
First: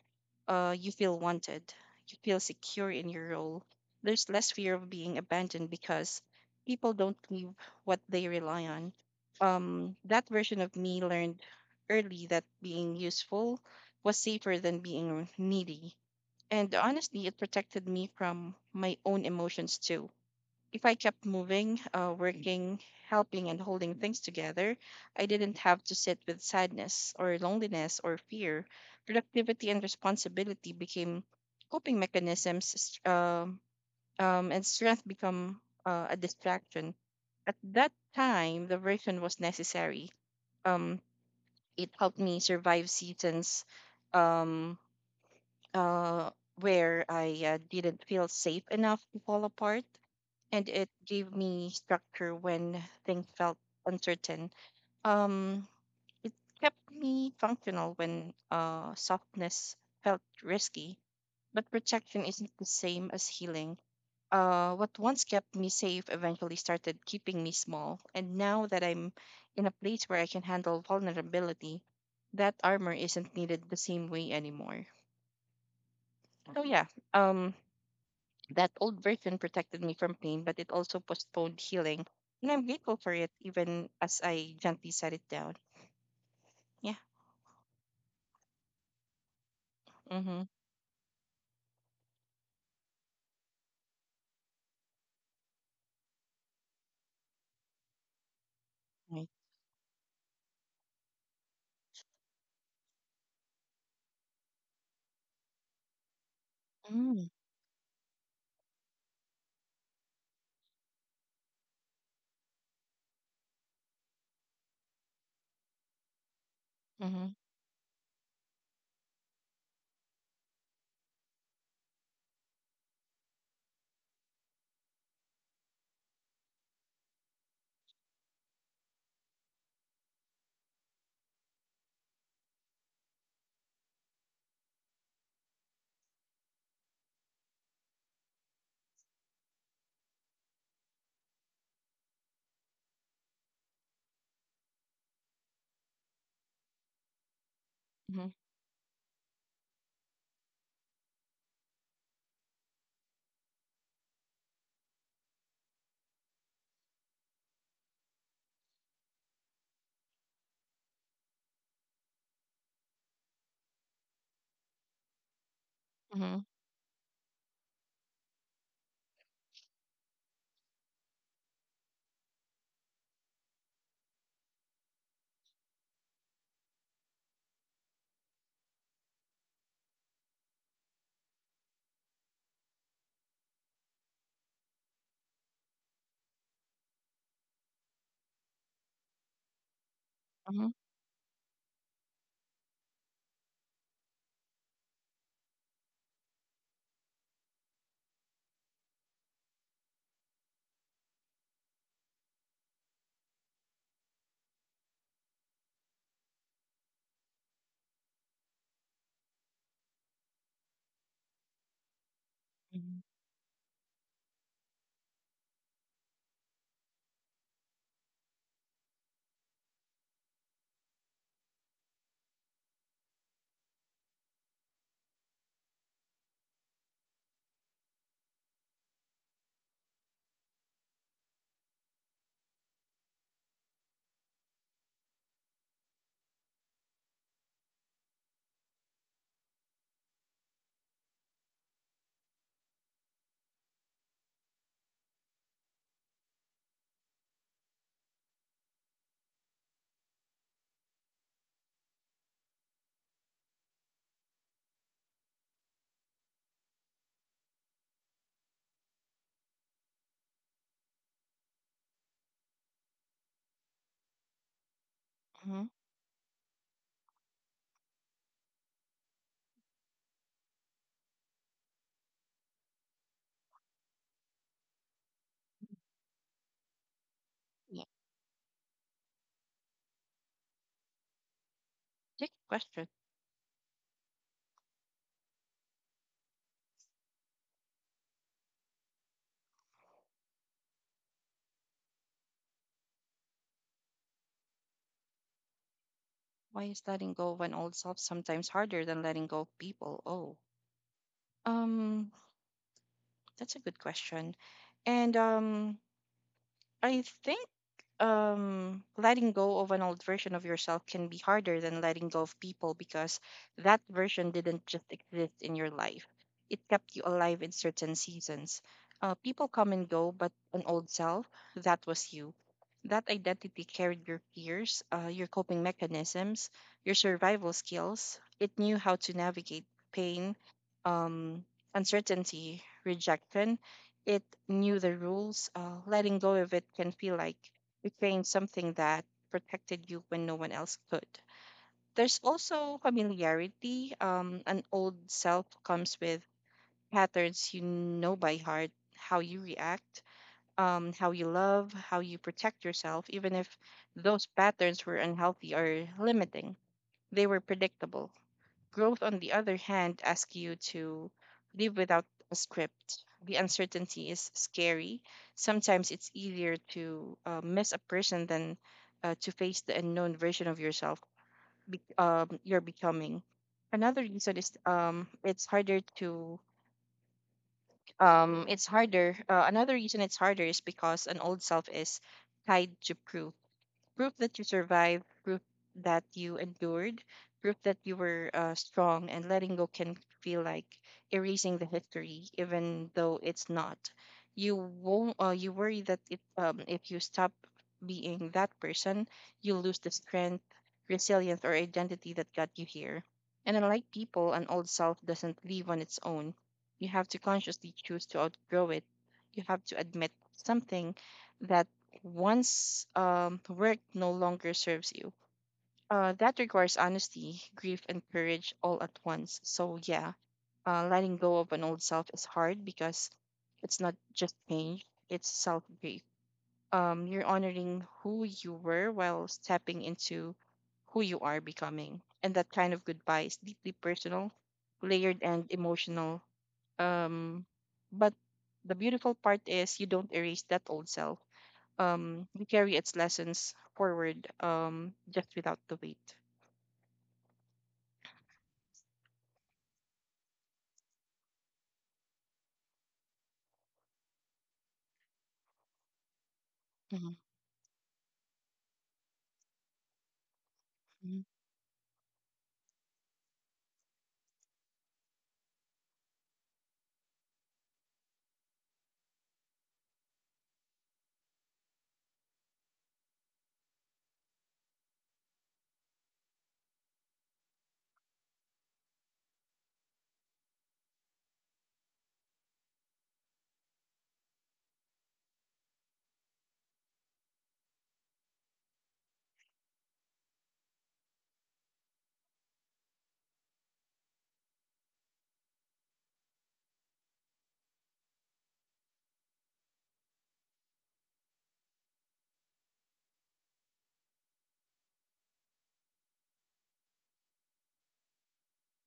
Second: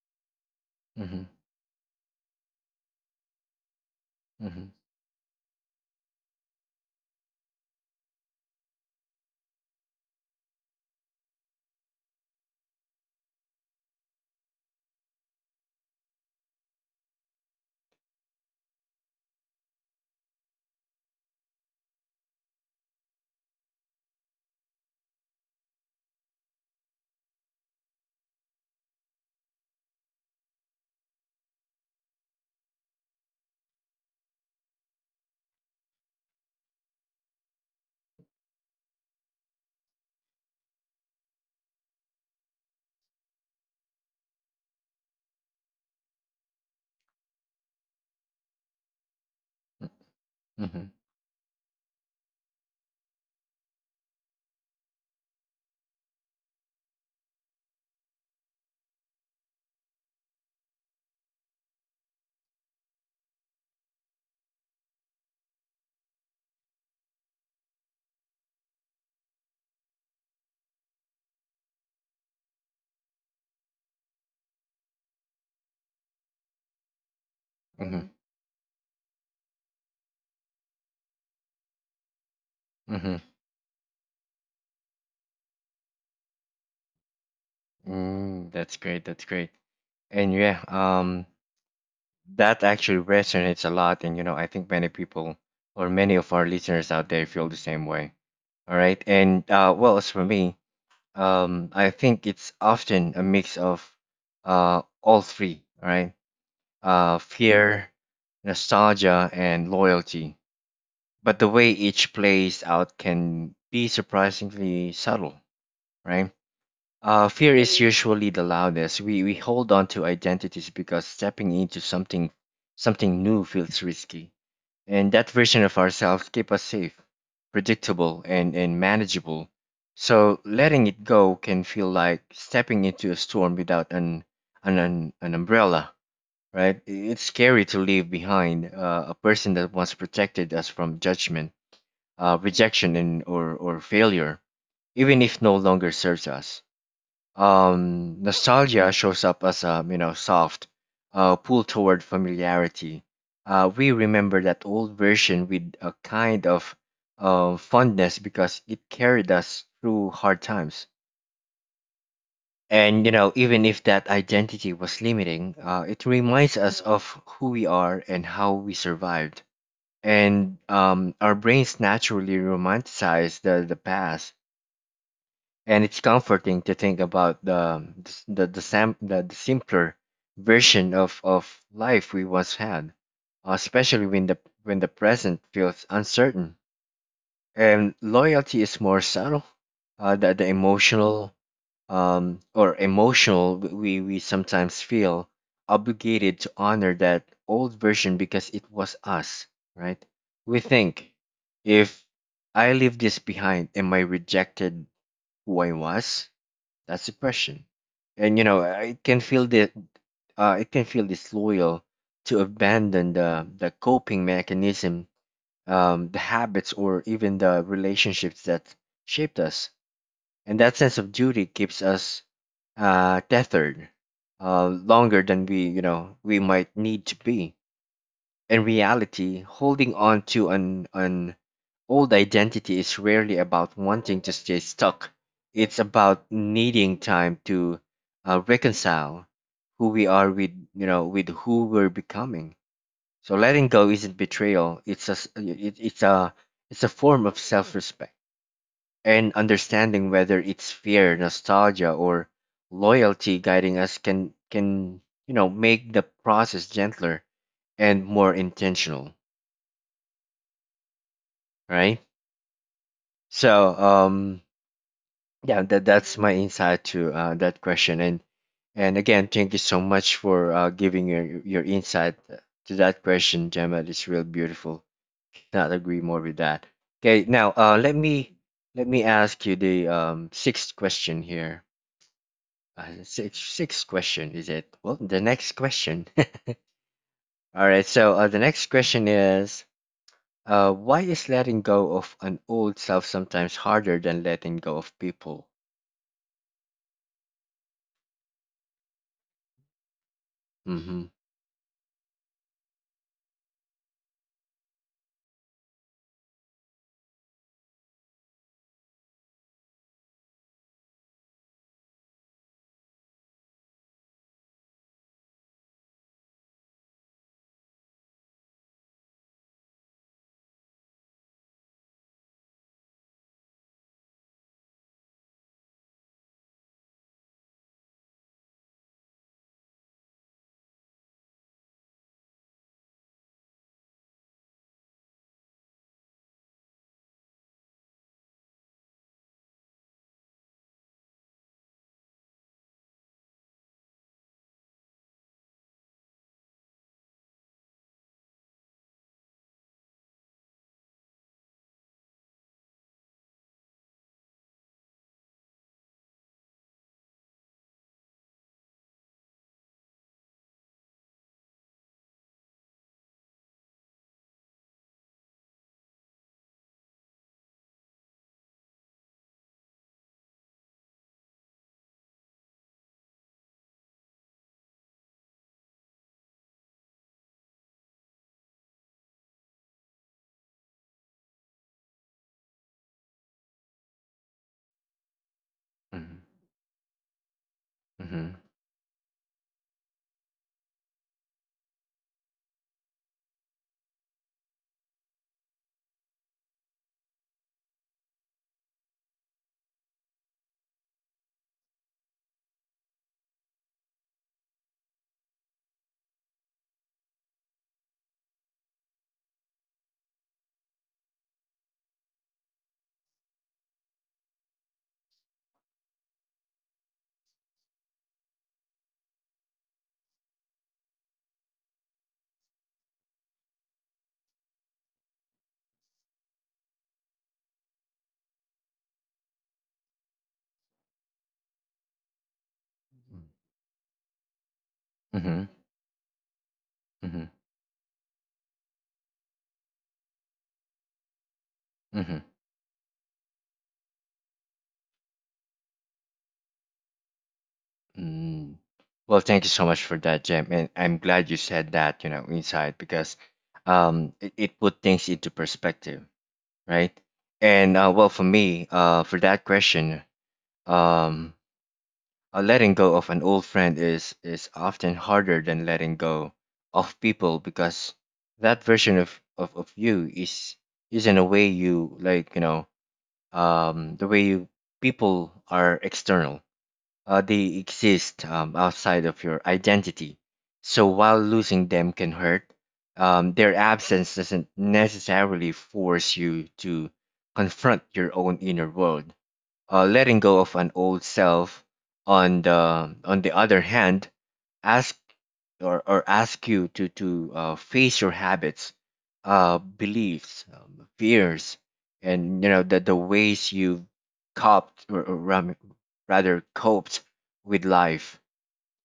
you feel Mhm. wanted. You feel secure in your role. There's less Mhm. fear of being abandoned because people don't leave what they rely on. That version of me learned early that being useful was safer than being needy. And honestly, it protected me from my own emotions too. If I kept moving, working, helping, and holding things together, I didn't have to sit with sadness or loneliness or fear. Productivity and responsibility became coping mechanisms, and strength become a distraction. At that time, the version was necessary. Um, it helped me survive seasons um, uh, where I didn't feel safe enough to fall Mm. apart, and Mhm. it gave me structure when things felt uncertain. Um, it kept me functional when softness felt risky, but protection isn't the same as healing. What once kept me safe eventually started keeping me small, and now that I'm in a place where I can handle vulnerability, that armor isn't needed the same way anymore. So yeah, um, Mhm. That old version protected me from pain, but it also postponed healing. And I'm Hmm. grateful for Mhm. it, even as I gently set it down. Yeah. Mm. That's great. That's great. And Mm-hmm. yeah, that actually resonates a lot. And I think many people or many of our listeners out there feel the same way. All right. Right. And well, as for me, I think it's often a mix of all three. All right. Mm-hmm. Fear, nostalgia, and loyalty. But the way each plays out can be surprisingly subtle, right? Mm-hmm. Fear is usually the loudest. We hold on to identities because stepping into something new feels risky, and that version of ourselves keep us safe, predictable, and manageable. So letting it go can feel like stepping into a storm without an umbrella, right? It's scary to leave behind, a person that once protected us from judgment, rejection, and or failure, even if no longer serves us. Mm-hmm. Nostalgia shows up as a soft, pull toward familiarity. We remember that old version with a kind of, fondness because it carried us through hard times. And even if that identity was limiting, it Mm-hmm. reminds us of who we are and how we survived. And our brains naturally romanticize the past, and it's comforting to think about the simpler version of life we once had, especially when the present feels uncertain. And loyalty is more subtle. The Mm-hmm. emotional, or emotional we sometimes feel obligated to honor that old version because it was us, right? We think, if I leave this behind, am I rejected who I was? That's depression, and you know, I can feel the it can feel disloyal to abandon the coping mechanism, the habits, or even the relationships that shaped us. And that sense of duty keeps us, tethered, longer than we you know we might need to be. In reality, holding on to an old identity is rarely about wanting to stay stuck. It's about needing time to, reconcile who we are with who we're becoming. So letting go isn't betrayal. It's a, s- it, it's a form of self-respect, and understanding whether it's fear, nostalgia, or loyalty guiding us can, make the process gentler and more intentional, right? So, yeah, Mm-hmm. that's my insight to, that question. And again, thank you so much for, giving your insight to that question, Gemma. It's real beautiful. Not agree more with that. Okay, now, Yeah. let me ask you the, sixth question here. Big question. Sixth question, is it? Well, the next question. All right. So, the next question is, why is letting go of an old self sometimes harder than letting go of people? Why is letting go of an old self sometimes harder than letting go of people? Oh, Mm-hmm. um, that's a good question. And I think letting go of an old version of yourself can be harder than letting go of people because that version didn't just exist in your life. It kept you alive in certain seasons. People come and go, but an old self, that was you. That identity carried your fears, your coping mechanisms, your survival skills. It knew how to navigate pain, um, uncertainty, rejection. It knew the rules. Letting go of it can feel like betraying something that protected you when no one else could. There's also familiarity. An old self comes with patterns you know by heart: how you react, how you love, how you protect yourself, even if those patterns were unhealthy or limiting. They were predictable. Growth, on the other hand, asks you to live without a script. The uncertainty is scary. Sometimes it's easier to miss a person than to face the unknown version of yourself you're becoming. Another reason is it's harder to it's harder. Another reason it's harder is because an old self is tied to proof, proof that you survived, proof that Mhm. you endured, proof that you were Mhm. Strong, and letting go can feel like erasing the history, even though it's not. You won't. You worry that if you stop being that person, you lose the strength, resilience, or identity that got you here. And unlike people, an old self doesn't leave on its own. You have to consciously choose to outgrow it. You have to admit something that once work no longer serves you. That requires honesty, grief, and courage all at once. So, yeah, letting go of an old self is hard because it's not just change, it's self grief. You're honoring who you were while stepping into who you are becoming. And that kind of goodbye is deeply personal, layered, and Mhm. emotional. Mhm. Um, but the beautiful part is you don't erase that old self. Mhm. We carry its lessons forward, just without the weight. Mm. Well, thank you so much for that, Jem, and I'm glad you said that, you know, inside because, it put things into perspective, right? Mm-hmm. And well, for me, for that question, Mm-hmm. um, letting go of an old friend is often harder than letting go of people because that version of you is in a way you, like, you know. um, the way you, People are external. They exist, outside of your identity. So while losing them can hurt, their absence doesn't necessarily force you to confront your own inner world. Letting go of an old self, on the other hand, ask or ask you to face your habits, beliefs, fears, and the ways you coped or ram- rather coped with life.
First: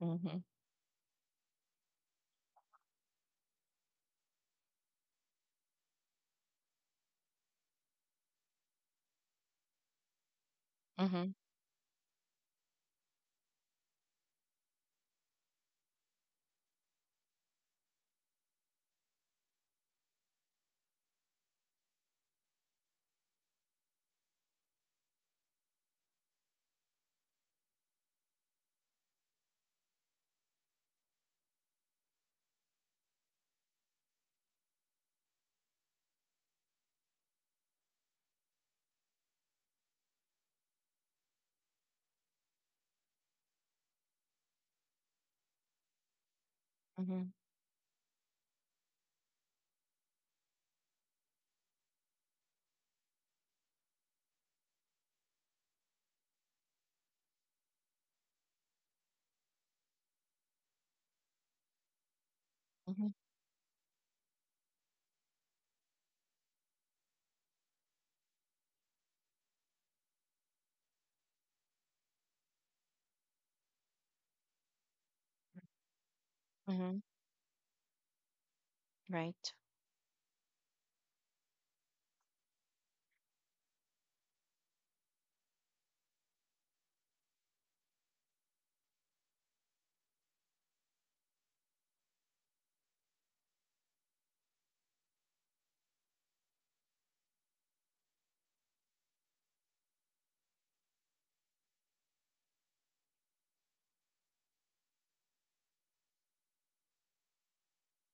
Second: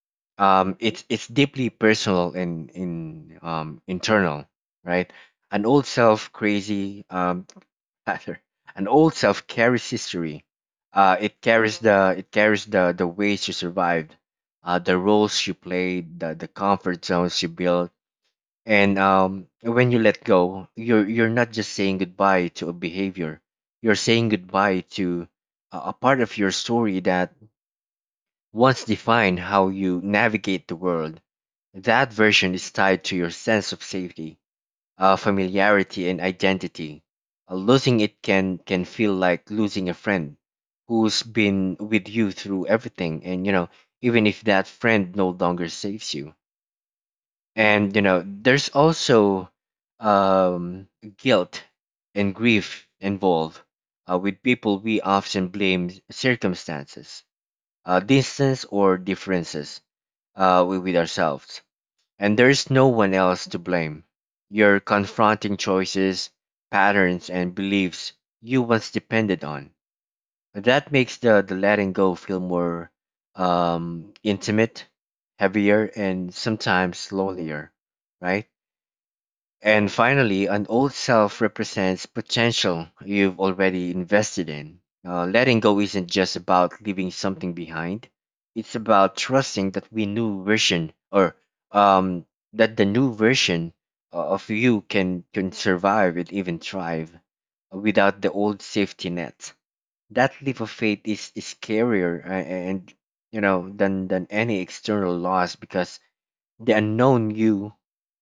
Mm-hmm. It's deeply personal and in internal, right? An old self crazy um rather an old self carries history. It carries the the ways you survived, the roles you played, the comfort zones you built, and when you let go, you're not just saying goodbye to a behavior. You're saying goodbye to a part of your story that once defined how you navigate the world. That version is tied to your sense of safety, familiarity, and identity. Losing it can feel like losing a friend who's been with you through everything, and even if that friend no longer saves you. Mm-hmm. And there's also um, guilt and grief involved with people. We often blame circumstances, distance, or differences with ourselves, and there's no one Mm-hmm. else to blame. You're confronting choices, patterns, and beliefs you once depended on. That makes the letting go feel more intimate, heavier, and Mm-hmm. sometimes lonelier, right? Right. And finally, an old self represents potential you've already invested in. Letting go isn't just about leaving something behind; it's about trusting that we new version or um, that the new version of you can survive and even thrive without the old safety net. That leap of faith is scarier a- and than any external loss, because the unknown you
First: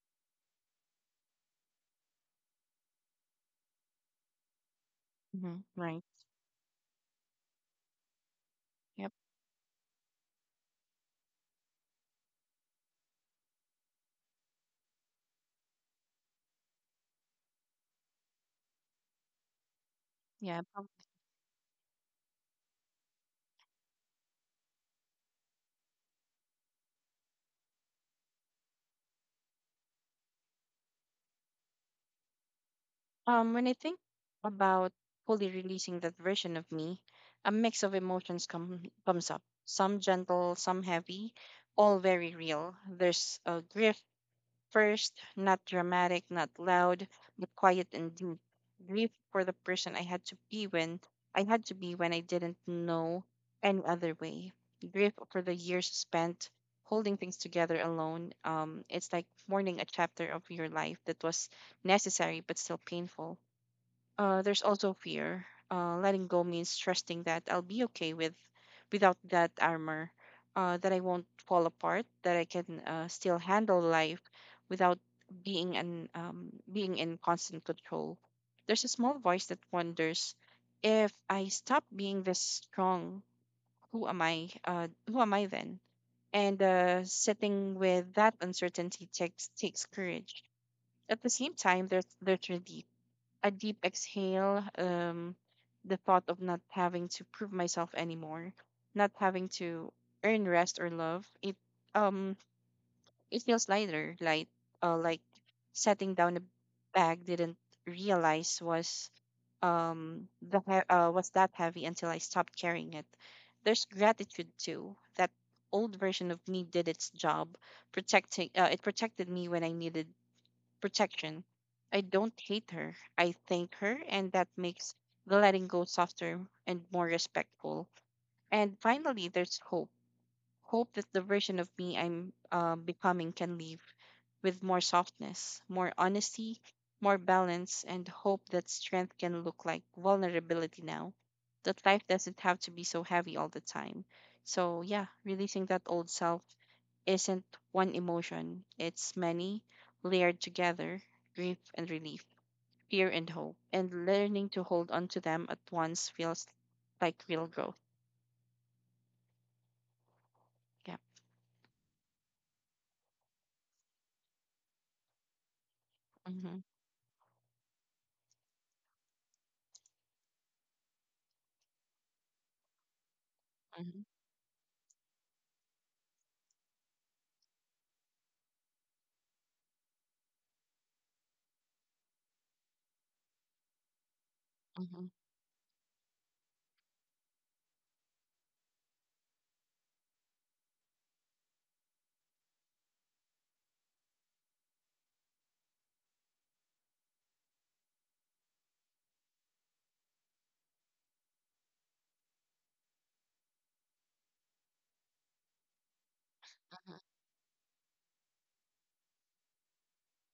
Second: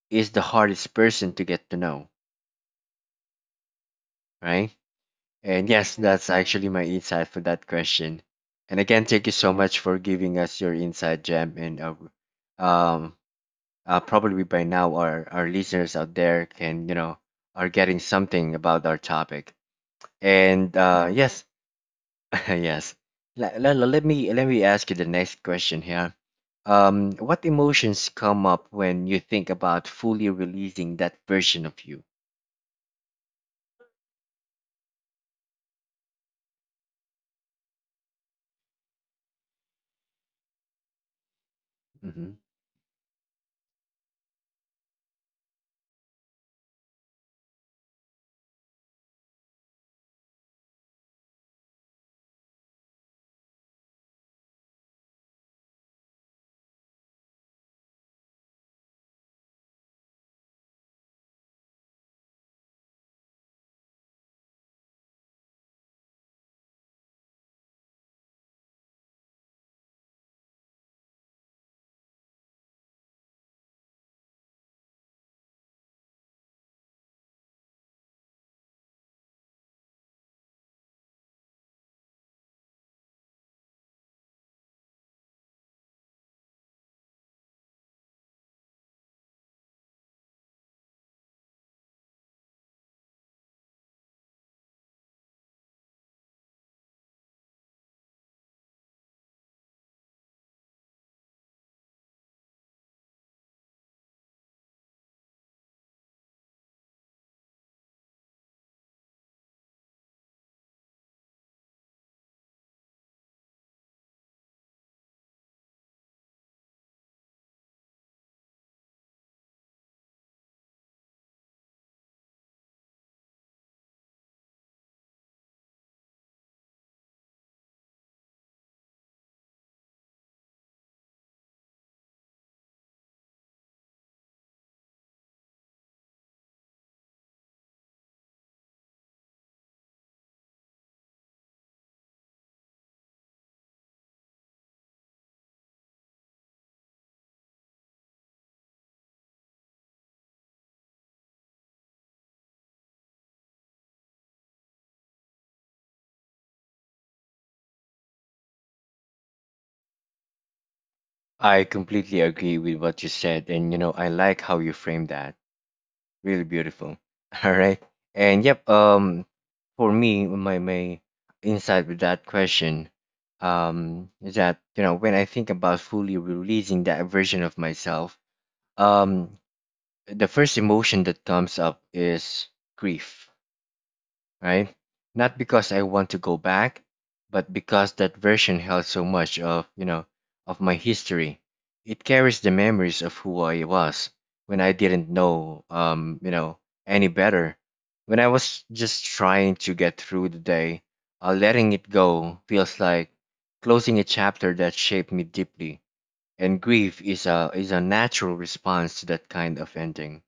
is the hardest person to get to know, right? Mm-hmm. And yes, Right. that's actually my insight for that question. And again, Yep. thank you so much for giving us your insight, Jam. And um, probably by now, our listeners out there can are getting something about our topic. Yeah. And yes, yes. Let me ask you the next question here. What emotions come up when you think about fully releasing that version of you? When I think about fully releasing that version of me, a mix of emotions comes up. Some gentle, some heavy, all very Mm-hmm. real. There's a grief, first, not dramatic, not loud, but quiet and deep. Grief for the person I had to be when I didn't know any other way. Grief for the years spent holding things together alone. It's like mourning a chapter of your life that was necessary but still painful. There's also fear. Letting go means trusting that I'll be okay without that armor, that I won't fall apart, that I can still handle life without being an being in constant control. There's a small voice that wonders, if I stop being this strong, who am I? Who am I then? And sitting with that uncertainty takes courage. At the same time, there's relief, a deep exhale. The thought of not having to prove myself anymore, not having to earn rest or love. Um it feels lighter, like setting down a bag didn't realize was was that heavy until I stopped carrying it. There's gratitude too. That old version of me did its job, protecting it protected me when I needed protection. I don't hate her. I thank her, and that makes the letting go softer and more respectful. And finally, there's hope. Hope that the version of me I'm becoming can live with more softness, more honesty, more balance, and hope that strength can look like vulnerability now, that life doesn't have to be so heavy all the time. So, yeah, releasing that old self isn't one emotion, it's many layered together: grief and relief, fear and hope. And learning to hold on to them at once feels like real growth. Yeah. I completely agree with what you said, and you know, I like how you framed that. Really Mm-hmm, beautiful. All right. And yep, for me, my insight with that question mm-hmm, is that, you know, when I think about fully releasing that version of myself, um the first emotion that comes up is grief, right? mm-hmm, Not because I want to go back, but because that version held so much of, you know, of my history. It carries the memories of who I was when I didn't know, you know, any better. When I was just trying to get through the day, letting it go feels like closing a chapter that shaped me deeply. And grief is a natural response to that kind of ending.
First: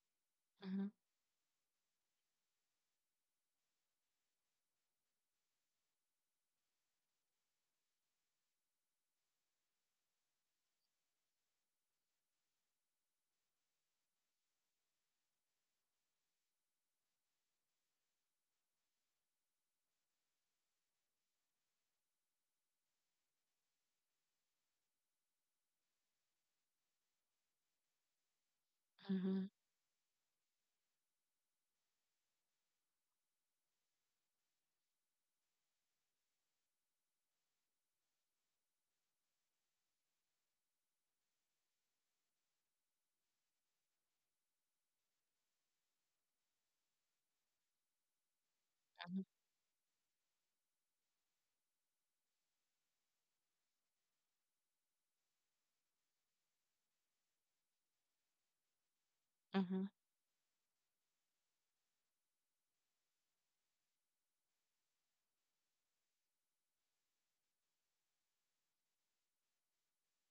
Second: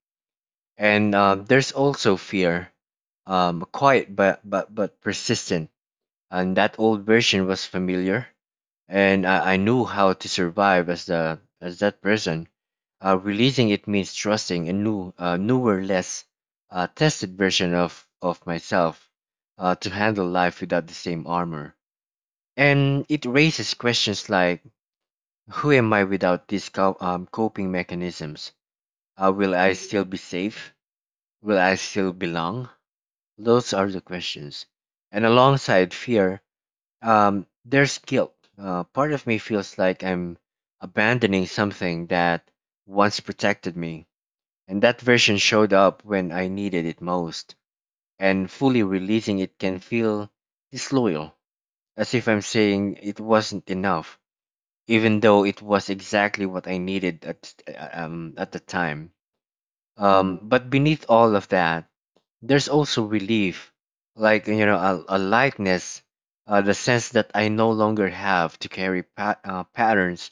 mm-hmm, And there's also fear, quiet but persistent. And that old version was familiar, and I knew how to survive as the as that person. Releasing it means trusting a new, newer, less tested version of myself to handle life without the same armor. And it raises questions like, who am I without these coping mechanisms? mm-hmm, mm-hmm, Will I still be safe? Will I still belong? Those are the questions. And alongside fear, there's guilt. Part of me feels like I'm abandoning something that once protected me. And that version showed up when I needed it most. And fully releasing it can feel disloyal, as if I'm saying it wasn't enough, even though it was exactly what I needed at the time. mm-hmm, But beneath all of that, there's also relief, like a lightness, the sense that I no longer have to carry patterns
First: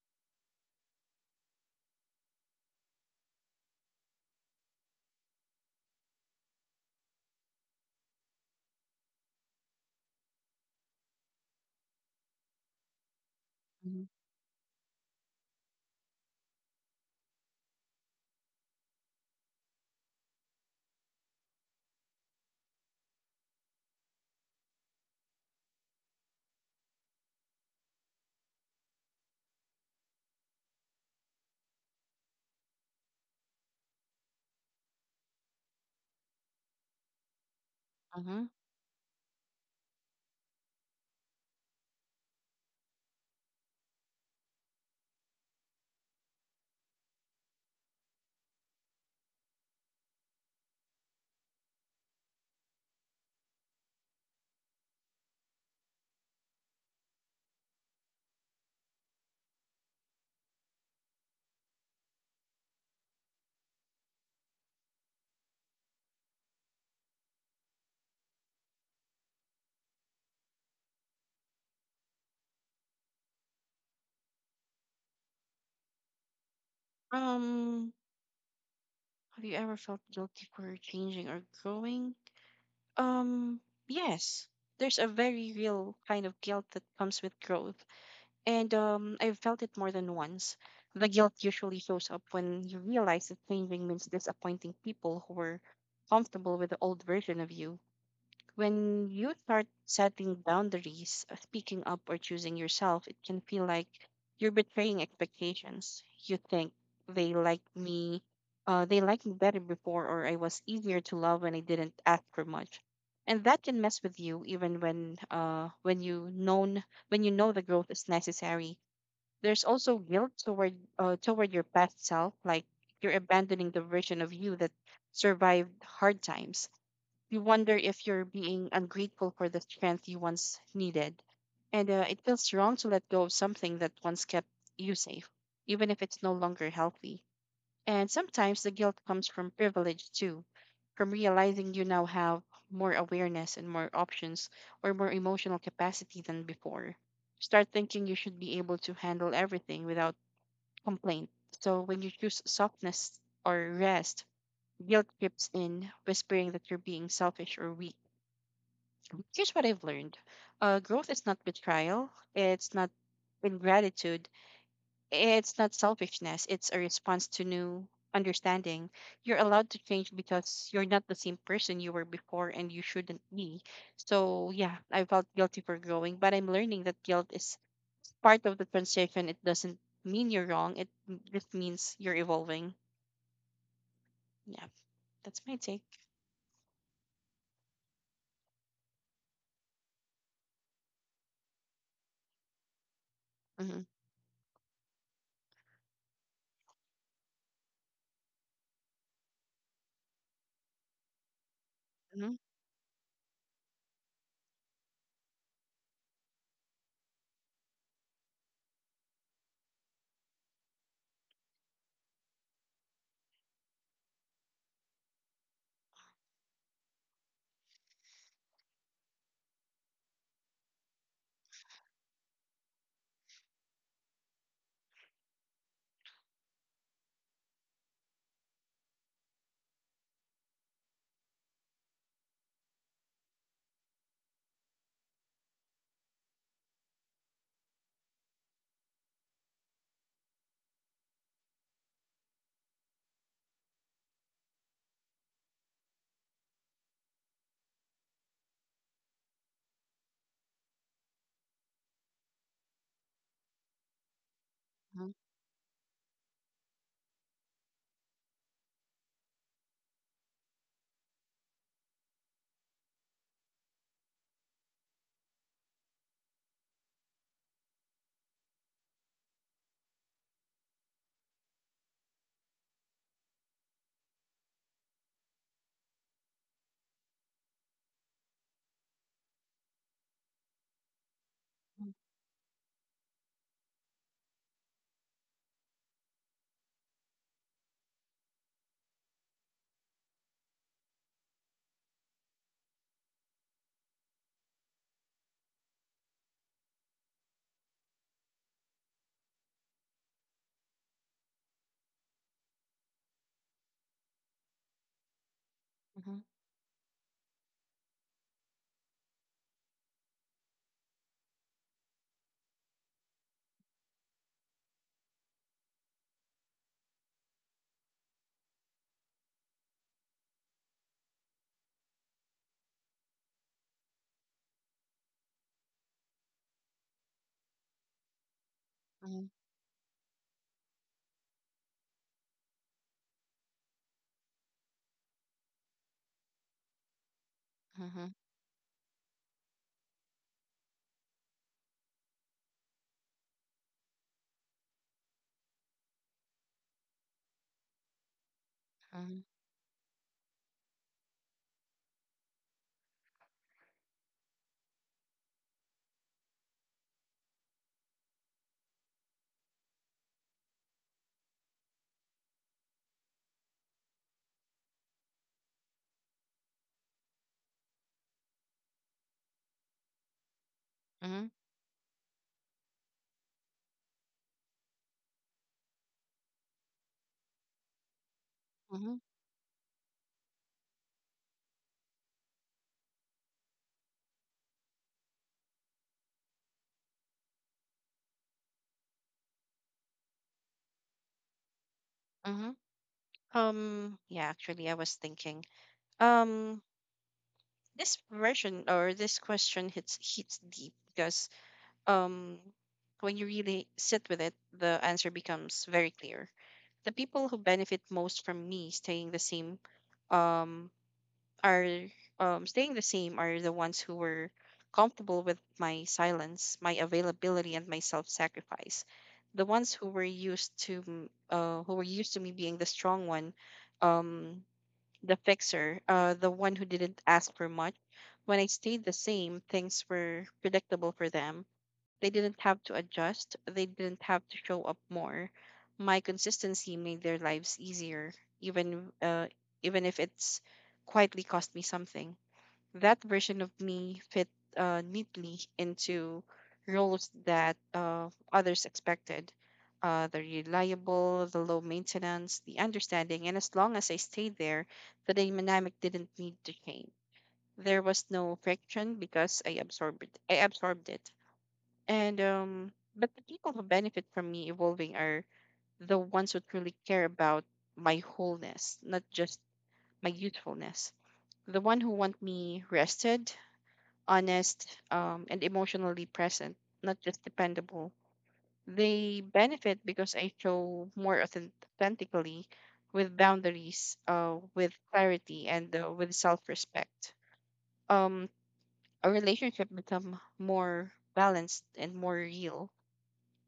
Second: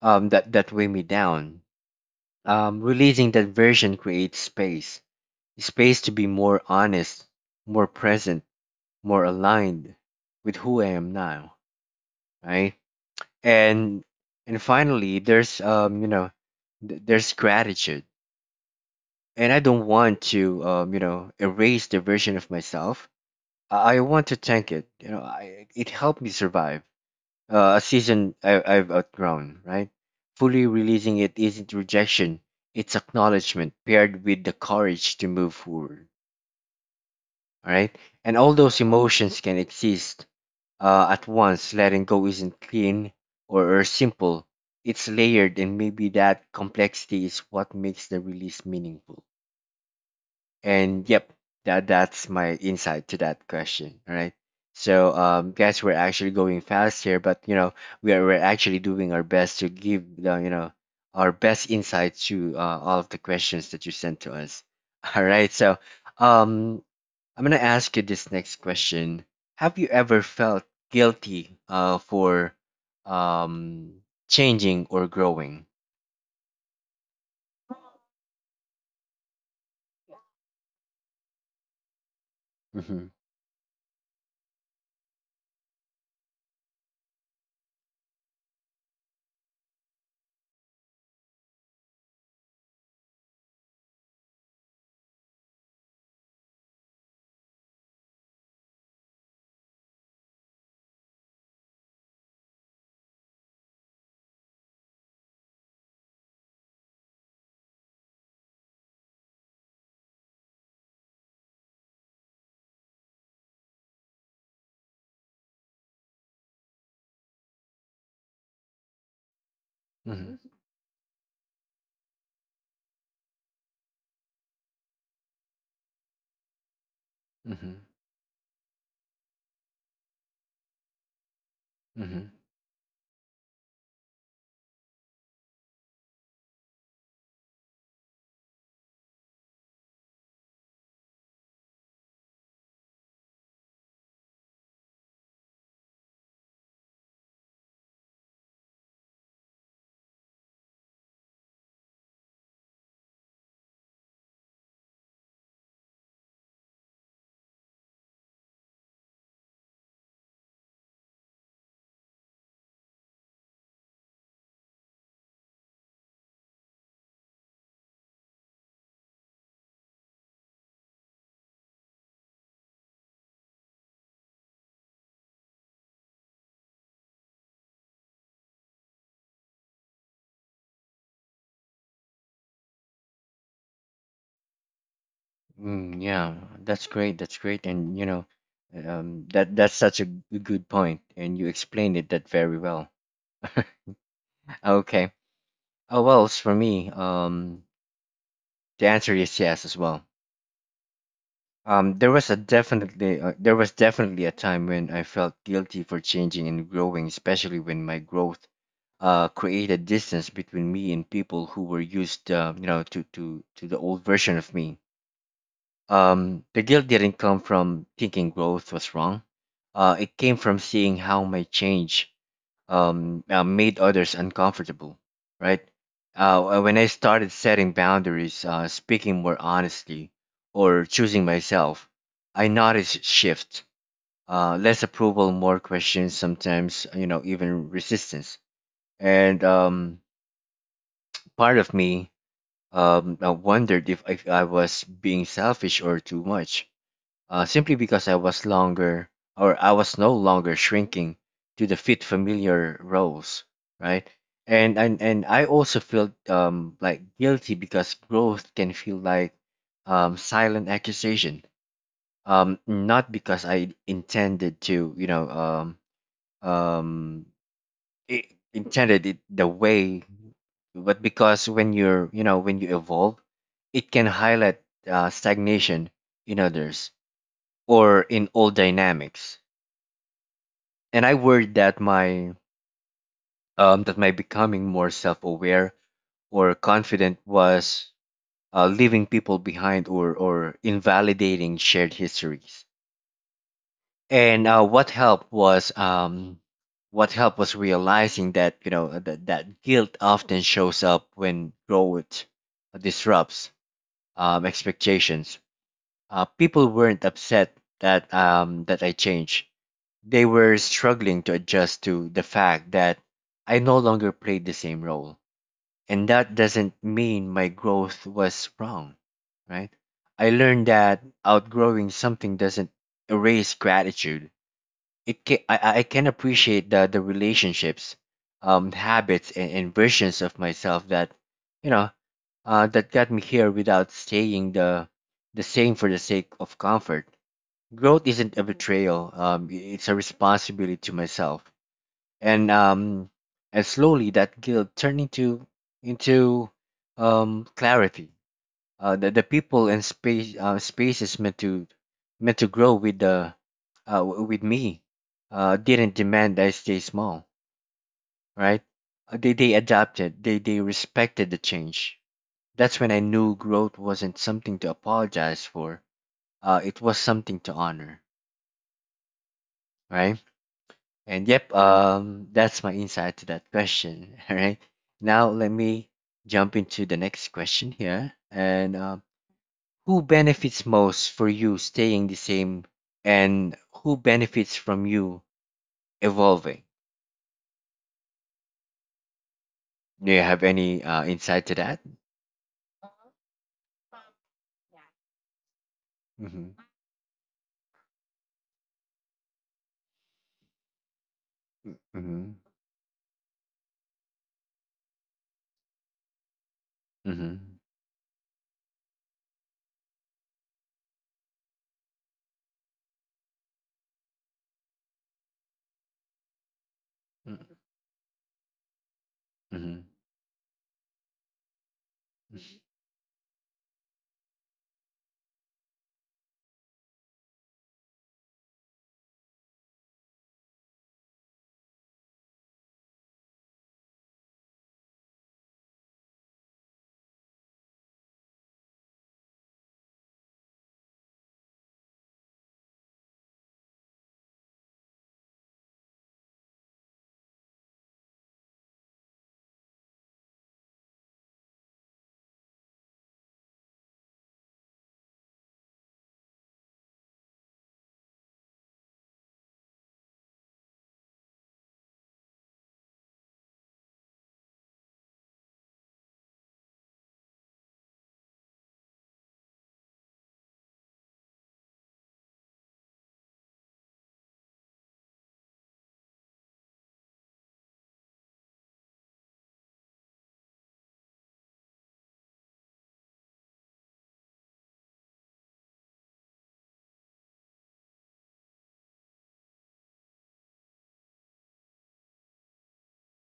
that, that weigh me down. Releasing that version creates space, space to be more honest, more present, more aligned with who I am now, right? And mm-hmm, finally there's there's gratitude, and I don't want to erase the version of myself. I want to thank it. You know, I, it helped me survive a season I, I've outgrown. Right, fully releasing it isn't rejection; it's acknowledgement paired with the courage to move forward. All right, and mm-hmm. all those emotions can exist at once. Letting go isn't clean or simple; it's layered, and maybe that complexity is what makes the release meaningful. And yep, that that's my insight to that question. All right. So guys, we're actually going fast here, but you know, we are we're actually doing our best to give the you know our best insight to all of the questions that you sent to us. All right. So um I'm gonna ask you this next question. Have you ever felt guilty for um changing or growing? Um, have you ever felt guilty for changing or growing? Mm-hmm. Um, yes. There's a very real kind of guilt that comes with growth. And I've felt it more than once. The guilt usually shows up when you realize that changing means disappointing people who were comfortable with the old version of you. When you start setting boundaries, speaking up, or choosing yourself, it can feel like you're betraying expectations. You think they like me, they liked me better before, or I was easier to love when I didn't ask for much, and that can mess with you even when you know the growth is necessary. There's also guilt Mm-hmm. toward toward your past self, like you're abandoning the version of you that survived hard times. You Mm-hmm. wonder if you're being ungrateful for the strength you once needed. And it Mm-hmm. feels wrong to let go of something that once kept you safe, even if it's no longer healthy. And sometimes the guilt comes from privilege too, from realizing you now have more awareness and more options, or more emotional capacity than before. Start thinking you should be able to handle everything without complaint. So when you choose softness or rest, guilt creeps in, whispering that you're being selfish or weak. Mm, here's what I've learned. Growth is not betrayal. It's not ingratitude. It's not selfishness. It's a response to new understanding. You're allowed to change because you're not the same person you were before, and you shouldn't be. So, yeah, I felt guilty for growing, but I'm learning that guilt is part of the transition. It doesn't mean you're wrong, just means you're evolving. Yeah, that's my take. Mm, yeah, that's great. That's great, and you know, that that's such a good point, and you explained it that very well. Mm-hmm. Okay. Oh well, as for me, the answer is yes as well. Mm-hmm. There was definitely a time when I felt guilty for changing and growing, especially when my growth created distance between me and people who were used you know, to the old version of me. The guilt didn't come from thinking growth was wrong. It came from seeing how my change made others uncomfortable, right? When I started setting boundaries, speaking more honestly, or choosing myself, I noticed shift. Less approval, more questions, sometimes, you know, even resistance. And part of me wondered if I was being selfish or too much, simply because I was no longer shrinking to the fit familiar roles, right? And I also felt like guilty because growth can feel like silent accusation. Not because I intended to, you know, um I intended it the way, but because when you're, you know, when you evolve, it can highlight stagnation in others or in old dynamics. And I worried that Mm-hmm. my becoming more self-aware or confident was leaving people behind or invalidating shared histories. And what helped was realizing that you know that, that guilt often shows up when growth disrupts expectations. Mm-hmm. People weren't upset that that I changed. They were struggling to adjust to the fact that I no longer played the same role. And that doesn't mean my growth was wrong, right? I learned that outgrowing something doesn't erase gratitude. It can, I can appreciate the relationships, Mm-hmm. habits, and versions of myself that, you know, that got me here without staying the same for the sake of comfort. Growth Mm-hmm. isn't a betrayal. It's a responsibility to myself, and slowly that guilt turned into into clarity. The people and space spaces meant to grow with the with me didn't demand I stay small, right? They adapted. They respected the change. That's when I knew growth wasn't something to apologize for. It was something to honor, right? Mm-hmm. And yep, that's my insight to that question. All right. Now let me jump into the next question here. And Mm-hmm. Who benefits most for you staying the same, and who benefits from you evolving? Do you have any insight to that? Yeah, actually, I was thinking. Mm-hmm. Um, this version or this question hits deep because Mm-hmm. um, when you really sit with it, the answer becomes very clear. The people who Mm-hmm. benefit most from me staying the same, um, are staying the same are the ones who were comfortable with my silence, my availability, and my self-sacrifice. The ones Mm-hmm. who were used to me being the strong one, um, the fixer, the one who didn't ask for much. When I stayed the same, things were predictable for them. They didn't have to adjust, they didn't have to show up more. My consistency made their lives easier, even uh, even if it's quietly cost me something. That version of me fit neatly into roles that others expected, the reliable, the low maintenance, the understanding, and as long as I stayed there, the dynamic didn't need to change. There was no friction because I absorbed it. And but the people who benefit from me evolving are the ones who truly care about my wholeness, not just my youthfulness. The one who want me rested, honest, and emotionally present, not just dependable. They benefit because I show more authentically with boundaries, with clarity, and with self respect. Um, a relationship become more balanced and more real.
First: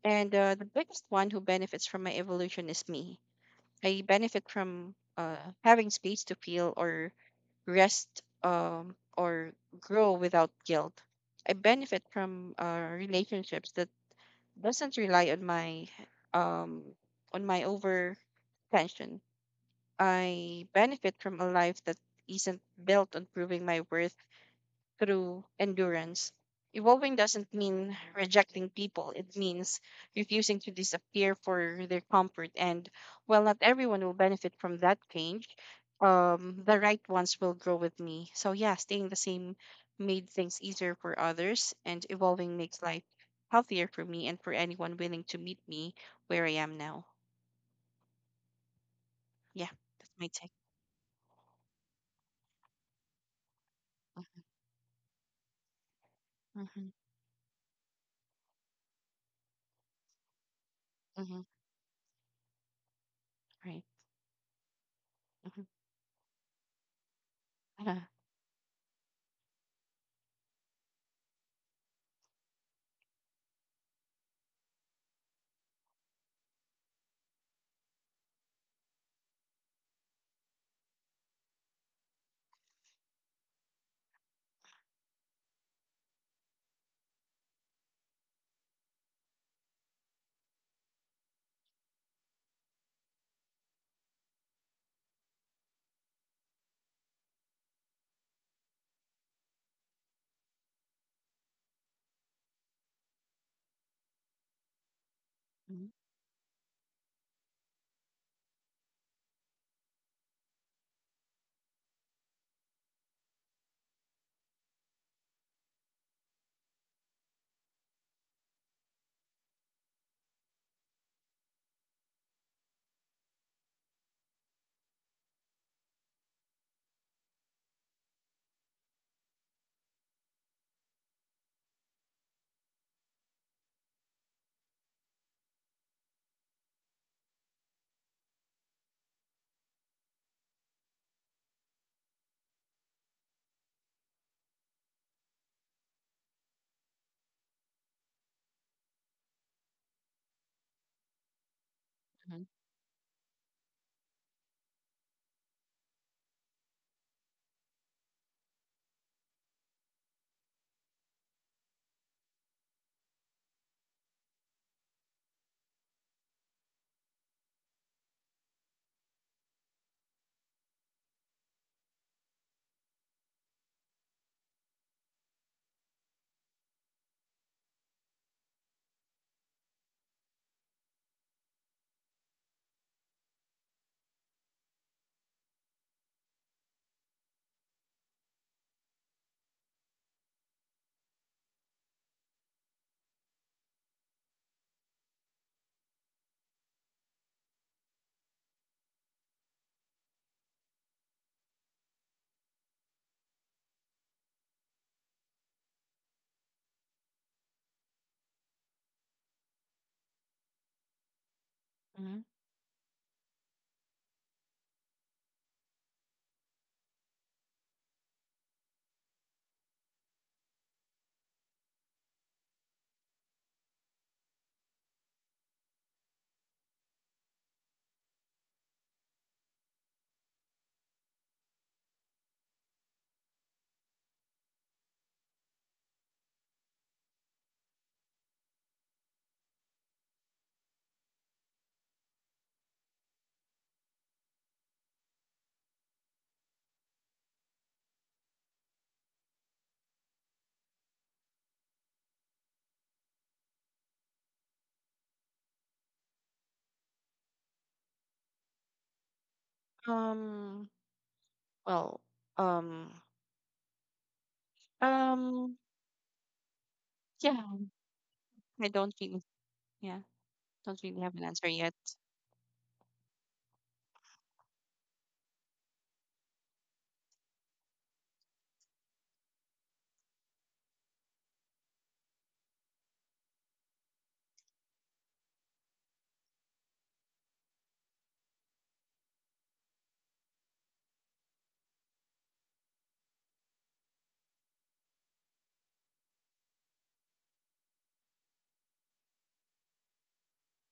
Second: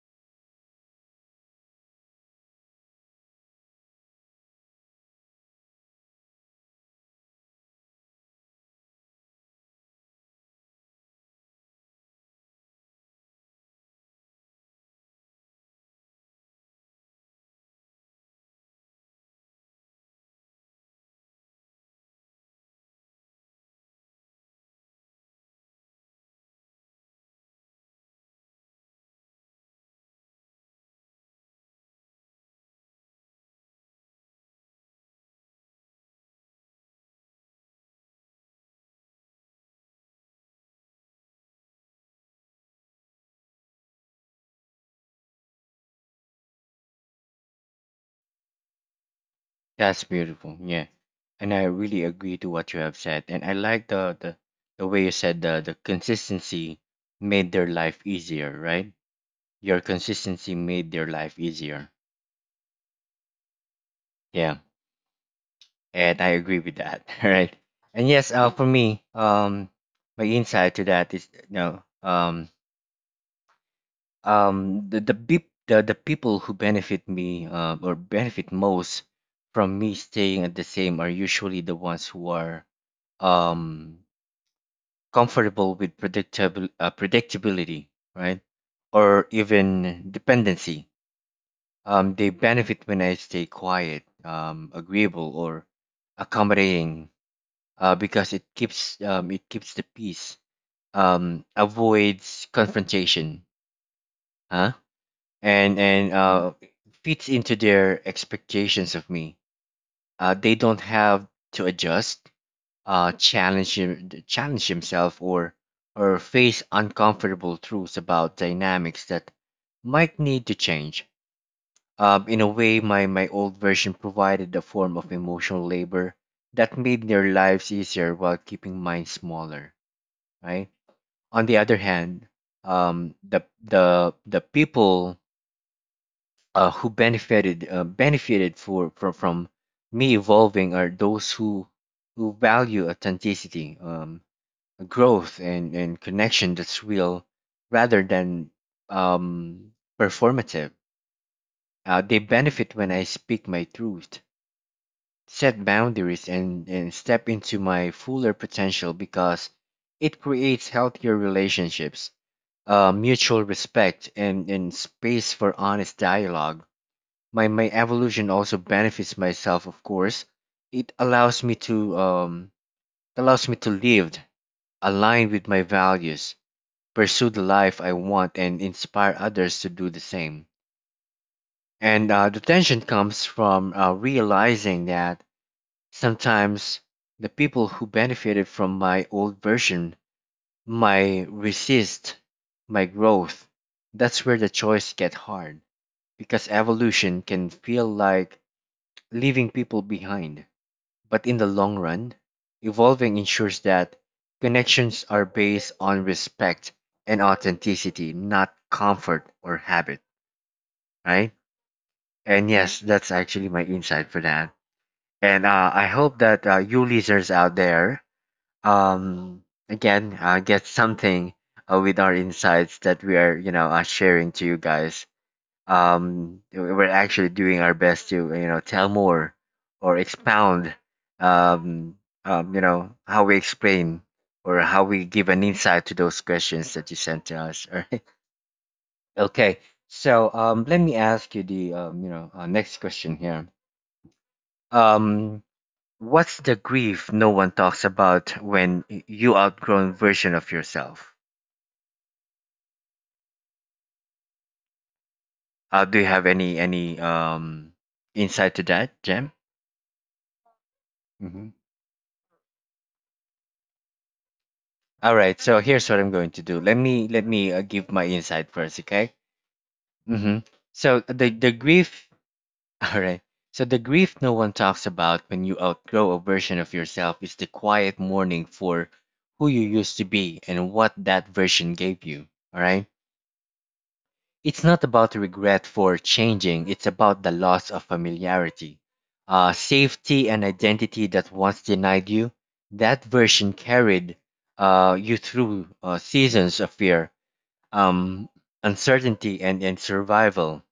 And the biggest one who benefits from my evolution is me. I benefit from having space to feel or rest, or grow without guilt. I benefit from relationships that doesn't rely um, on my over tension. I benefit from a life that isn't built on proving my worth through endurance. Evolving doesn't mean rejecting people, it means refusing to disappear for their comfort. And while not everyone will benefit from that change, the right ones will grow with me. So, yeah, staying the same made things easier for others, and evolving makes life healthier for me and for anyone willing to meet me where I am now. Yeah, That's that's my take. beautiful. Yeah. And I really agree to what you have said. And I like the way you said the consistency Mm-hmm. made their life easier, right? Your consistency made their life Mm-hmm. easier. Right. Yeah. Mm-hmm. And I agree with that. Right. Uh, And yes, for me, my insight to that is you know, the the people who benefit most from me staying at the same are usually the ones who are um comfortable with predictable predictability, right? Or even dependency. They benefit when I stay quiet, agreeable, or accommodating, because it keeps the peace, avoids confrontation, huh? And fits into their expectations of me. They don't have to adjust, challenge him, challenge himself or face uncomfortable truths about dynamics that might need to change. In a way, my old version provided a form of emotional labor that made their lives easier while keeping mine smaller. Right. On the other hand, the people who benefited benefited for from me evolving are those who value authenticity. Growth and connection that's real rather than um, performative. They benefit when I speak my truth, set boundaries, and step into my fuller potential because it creates healthier relationships, mutual respect, and space for honest dialogue. My evolution also benefits myself, of course. It allows me to live aligned with my values, pursue the life I want, and inspire others to do the same. And the tension comes from realizing that sometimes the people who benefited from my old version might resist my growth. That's where the choice gets hard because evolution can feel like leaving people behind. But in the long run, evolving ensures that connections are based on respect and authenticity, not comfort or habit, right? mm-hmm. And yes, that's actually my insight for that. And I hope that you listeners out there, again, get something with our insights that we are, sharing to you guys. We're actually doing our best to tell more or expound um, how we explain or how we give an insight to those questions that you sent to us. All right. Okay. So let me ask you the next question here. um, what's the grief no one talks about when you outgrown version of yourself? Do you have any insight to that, Jam? Um, Well, um, All right, um, so here's what I'm going to do. Let me let yeah, me give my insight I first, don't okay? really, yeah, Mm-hmm. don't So really have an the answer the yet. grief. All right. So the grief no one talks about when you outgrow a version of yourself is the quiet mourning for who you used to be and what that version gave you. All right. It's not about regret for changing. It's about the loss of familiarity, safety, and identity that once denied you. That version carried you through seasons of fear, um, uncertainty, and survival.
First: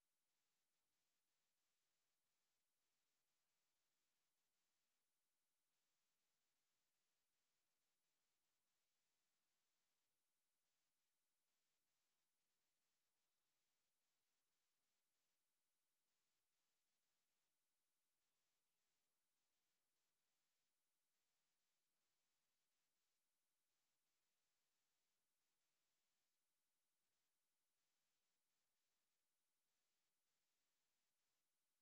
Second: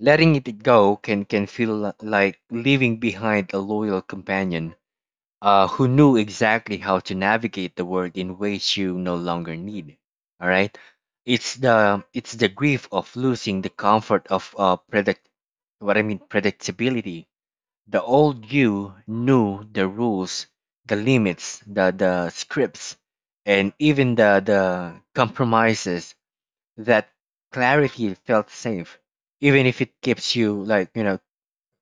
Letting it go can feel like leaving behind a loyal companion who knew exactly how to navigate the world in ways you no longer need. All right, it's the grief of losing the comfort of predict what I mean predictability. The old you knew the rules, the limits, the scripts, and even the compromises. That clarity felt safe, even if it keeps you,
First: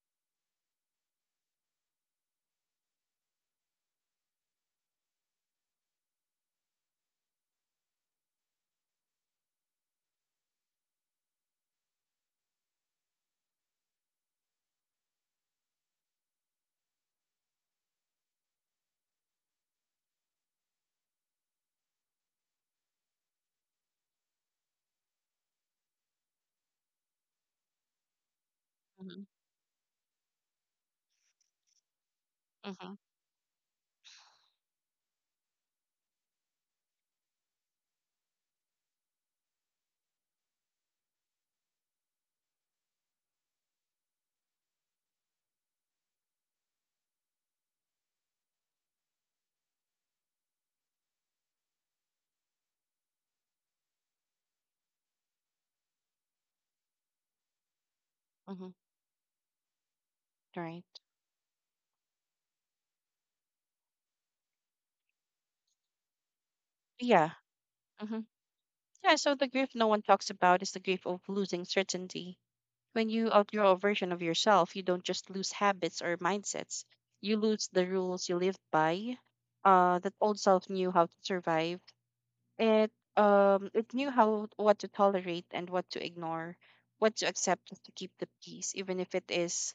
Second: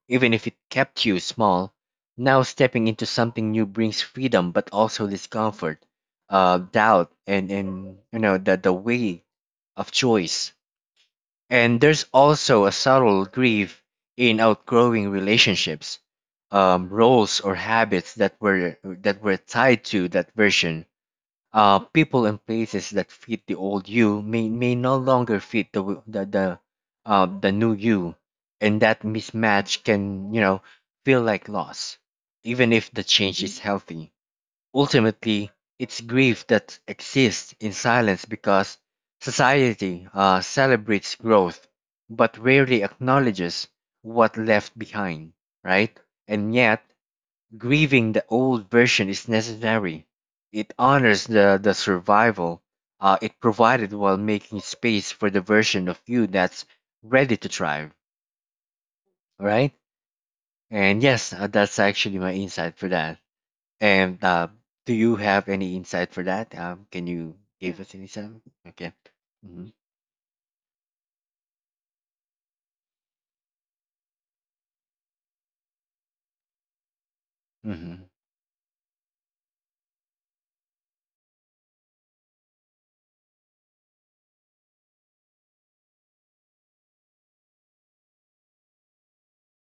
even if it kept you small. Now stepping into something new brings freedom, but also discomfort, doubt, and the weight of choice. And there's also a subtle grief in outgrowing relationships, roles or habits that were tied to that version. People and places that fit the old you may no longer fit the w- the new you, and that Mm-hmm, mismatch can, feel like loss, even if mm-hmm, the change is healthy. Ultimately, it's grief that exists in silence because society celebrates growth but rarely acknowledges what left behind, right? And yet, grieving the old version is necessary. It honors the survival it provided while making space for the version of you that's ready to thrive. mm-hmm, All right? right. And yes, that's actually my insight for that. And do you have any insight for that? Can Yeah. you give us any Mm-hmm. some? Okay. Yeah. So the Hmm. grief no one talks about is the grief of losing certainty. When you outgrow a version of yourself, you don't just lose habits or mindsets. You lose the Hmm. rules you lived by. That old self knew how to survive. It it knew how what to tolerate and what to ignore, what to accept, what to keep the peace, even if it is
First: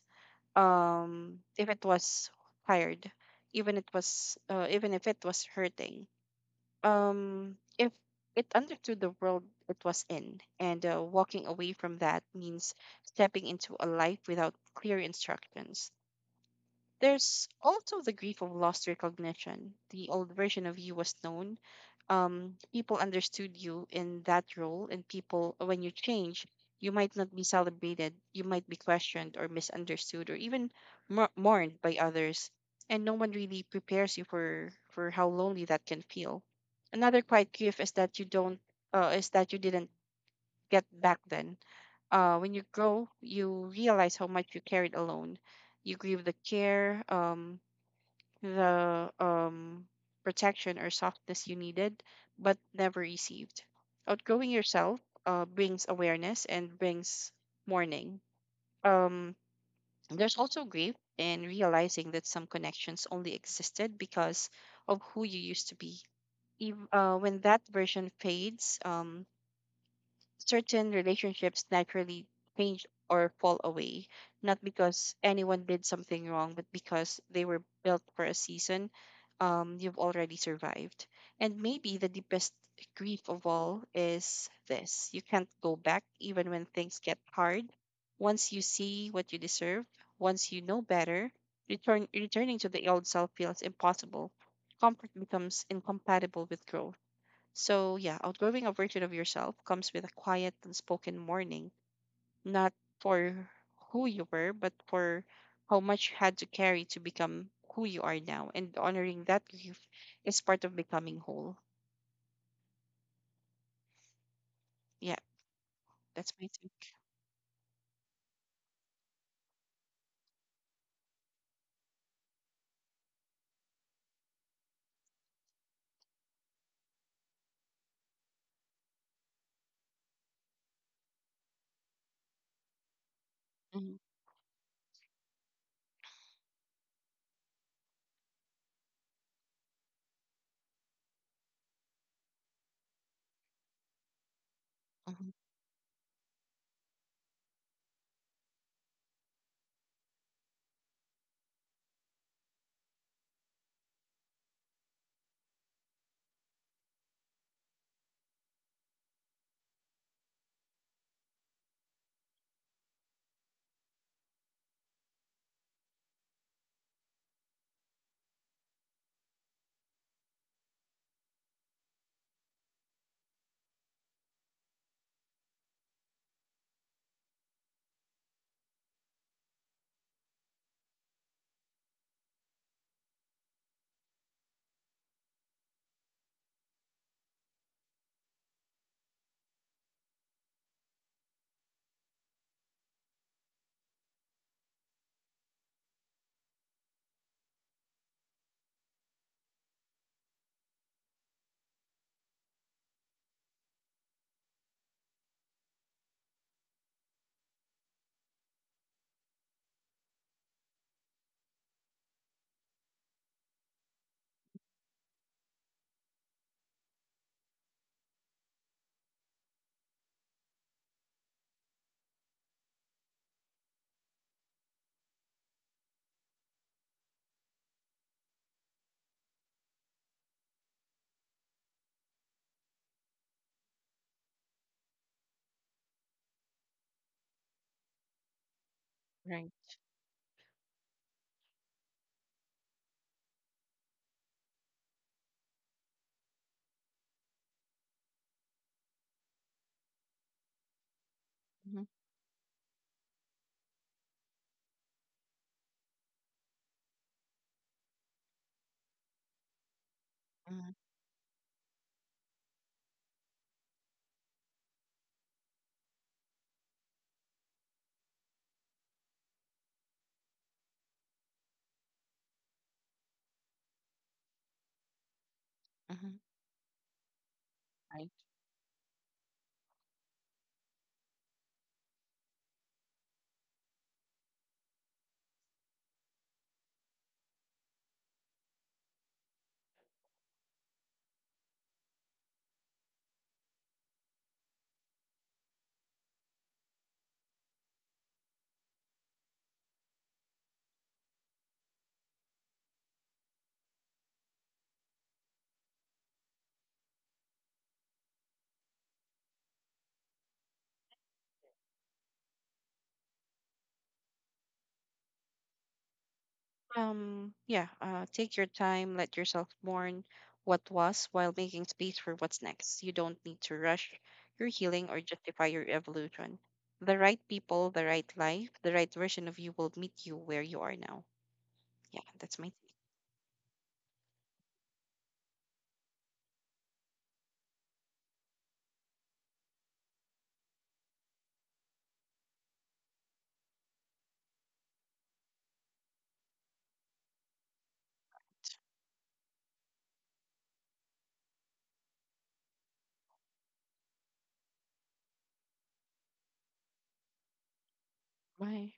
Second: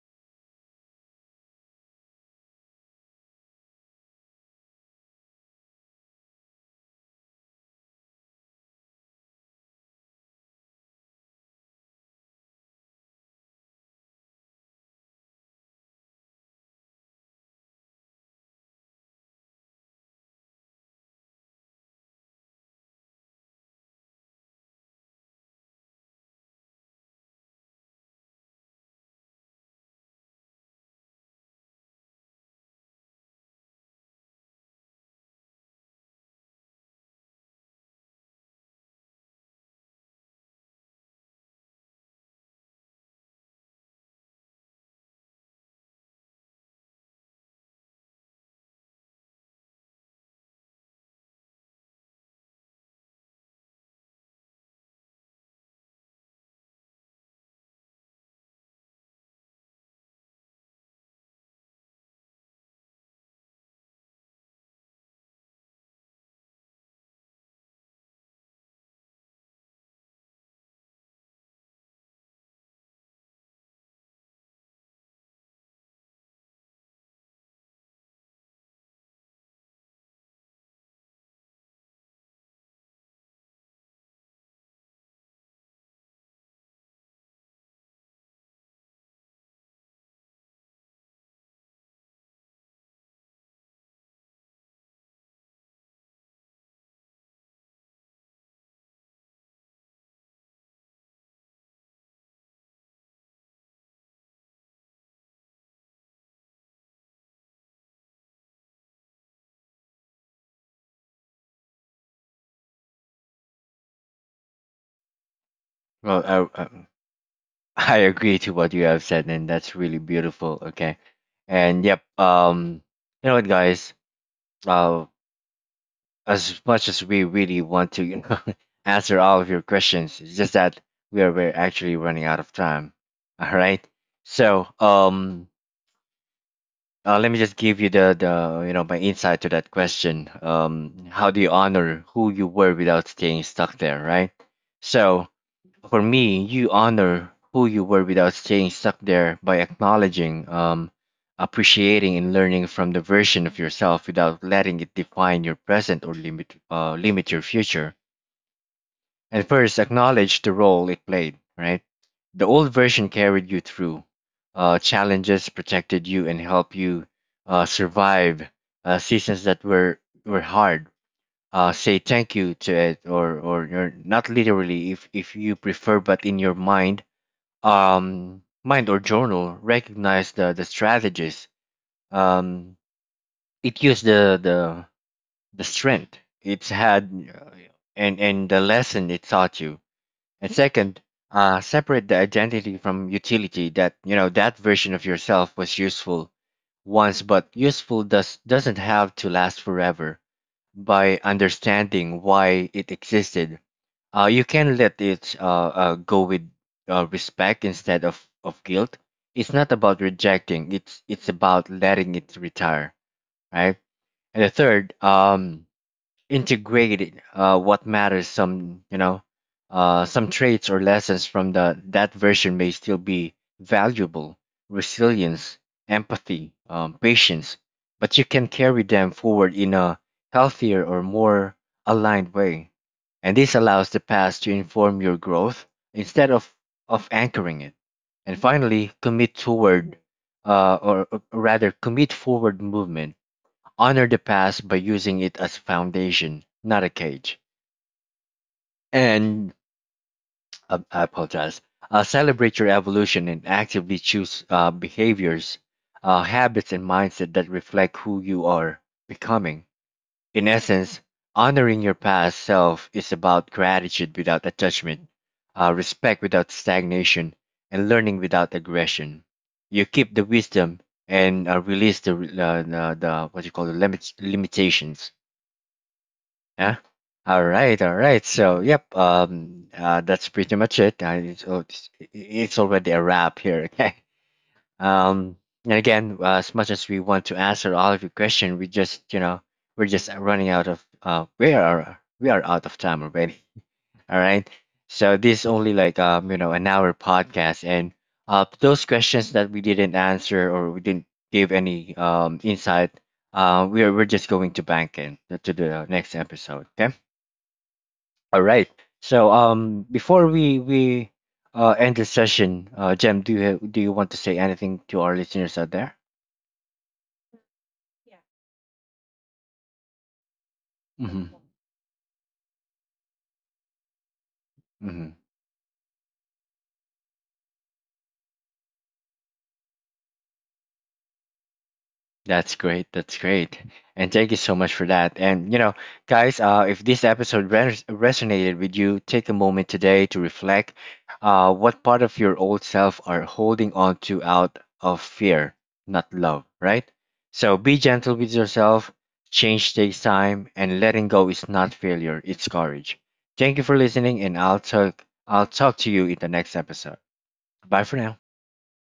if it was tired, even it was even if it was hurting. If It understood the world it was in, and walking away from that means stepping into a life without clear instructions. There's also the grief of lost recognition. The old version of you was known. People understood you in that role, and when you change, you might not be celebrated. You might be questioned or misunderstood, or even mourned by others. And no one really prepares you for how lonely that can feel. Another quiet grief is that you didn't get back then. When you grow, you realize how much you carried alone. You grieve the care, the protection or softness you needed but never received. Outgrowing yourself brings awareness and brings mourning. Um, there's also grief and realizing that some connections only existed because of who you used to be. Ev- when that version fades, certain relationships naturally change or fall away, not because anyone did something wrong, but because they were built for a season you've already survived. And maybe the deepest grief of all is this: you can't go back even when things get hard. Once you see what you deserve, once you know better, returning to the old self feels impossible. Comfort becomes incompatible with growth. So, yeah, outgrowing a version of yourself comes with a quiet, unspoken mourning, not for who you were, but for how much you had to carry to become who you are now. And honoring that grief is part of becoming whole. Yeah, that's Well, my I, take. I agree to what you have said, and that's really beautiful. Okay. And yep. You know what, guys? Uh, as much as we really want to, you know, answer all of your questions. It's just that we're actually running out of time. All right. Hmm. So, let me just give you the my insight to that question. How do you honor who you were without staying stuck there, right? So, for me, you honor who you were without staying stuck there by acknowledging, appreciating, and learning from the version of yourself without letting it define your present or limit your future. And first, acknowledge the role it played. Right, the old version carried you through challenges, protected you, and helped you survive seasons that were, hard. Say thank you to it, or you're not literally if you prefer, but in your mind, or journal, recognized the strategies. Um, it used the strength it's had, and the lesson it taught you. And second, separate the identity from utility. That, you know, that version of yourself was useful once, but useful doesn't have to last forever. By understanding why it existed, you can let it go with respect instead of guilt. It's not about rejecting. It's about letting it retire, right? And the third, integrate what matters. Some, you know, some traits or lessons from the that version may still be valuable: resilience, empathy, patience. But you can carry them forward in a healthier or more aligned way, and this allows the past to inform your growth instead of anchoring it. And finally, commit Right. toward, or rather, commit forward movement. Honor the past by using it as foundation, not a cage. And I apologize. Hmm. Celebrate your evolution and actively choose behaviors, habits, and mindset that reflect who you are becoming. In essence, honoring your past self is about gratitude without attachment, respect without stagnation, and learning without aggression. You keep the wisdom and release the, the what you call the limits, limitations. Hmm. Yeah. All right. All Right. right. So, yep. That's pretty much it. I, it's, oh, it's already a wrap here. Okay. Um. And again, as much as we want to answer all of your question, we just, you know, we are, we are out of time already. All right. So this is only like, um, you know, an hour podcast, and those questions that we didn't answer or we didn't give any, um, insight, we're just going to bank in to the next episode. Okay. All right. So, um, before we end the session, uh, Jem, do you do you want to say anything to our listeners out there? Yeah, take your time, let yourself mourn what was Mm-hmm. while making space for what's next. You don't need to rush your healing or justify your evolution. The right people, the right life, the right version of you will meet you where you are now. Yeah, that's my That's take. great. That's great. And thank you so much for that. And, you know, guys, if this episode resonated with you, take a moment today to reflect, what part of your old self are holding on to out of fear, not love, right? So be gentle with yourself. Change takes time, and letting go is not failure, it's courage. Thank you for listening, and I'll talk to you in the next episode. Bye for now. Bye.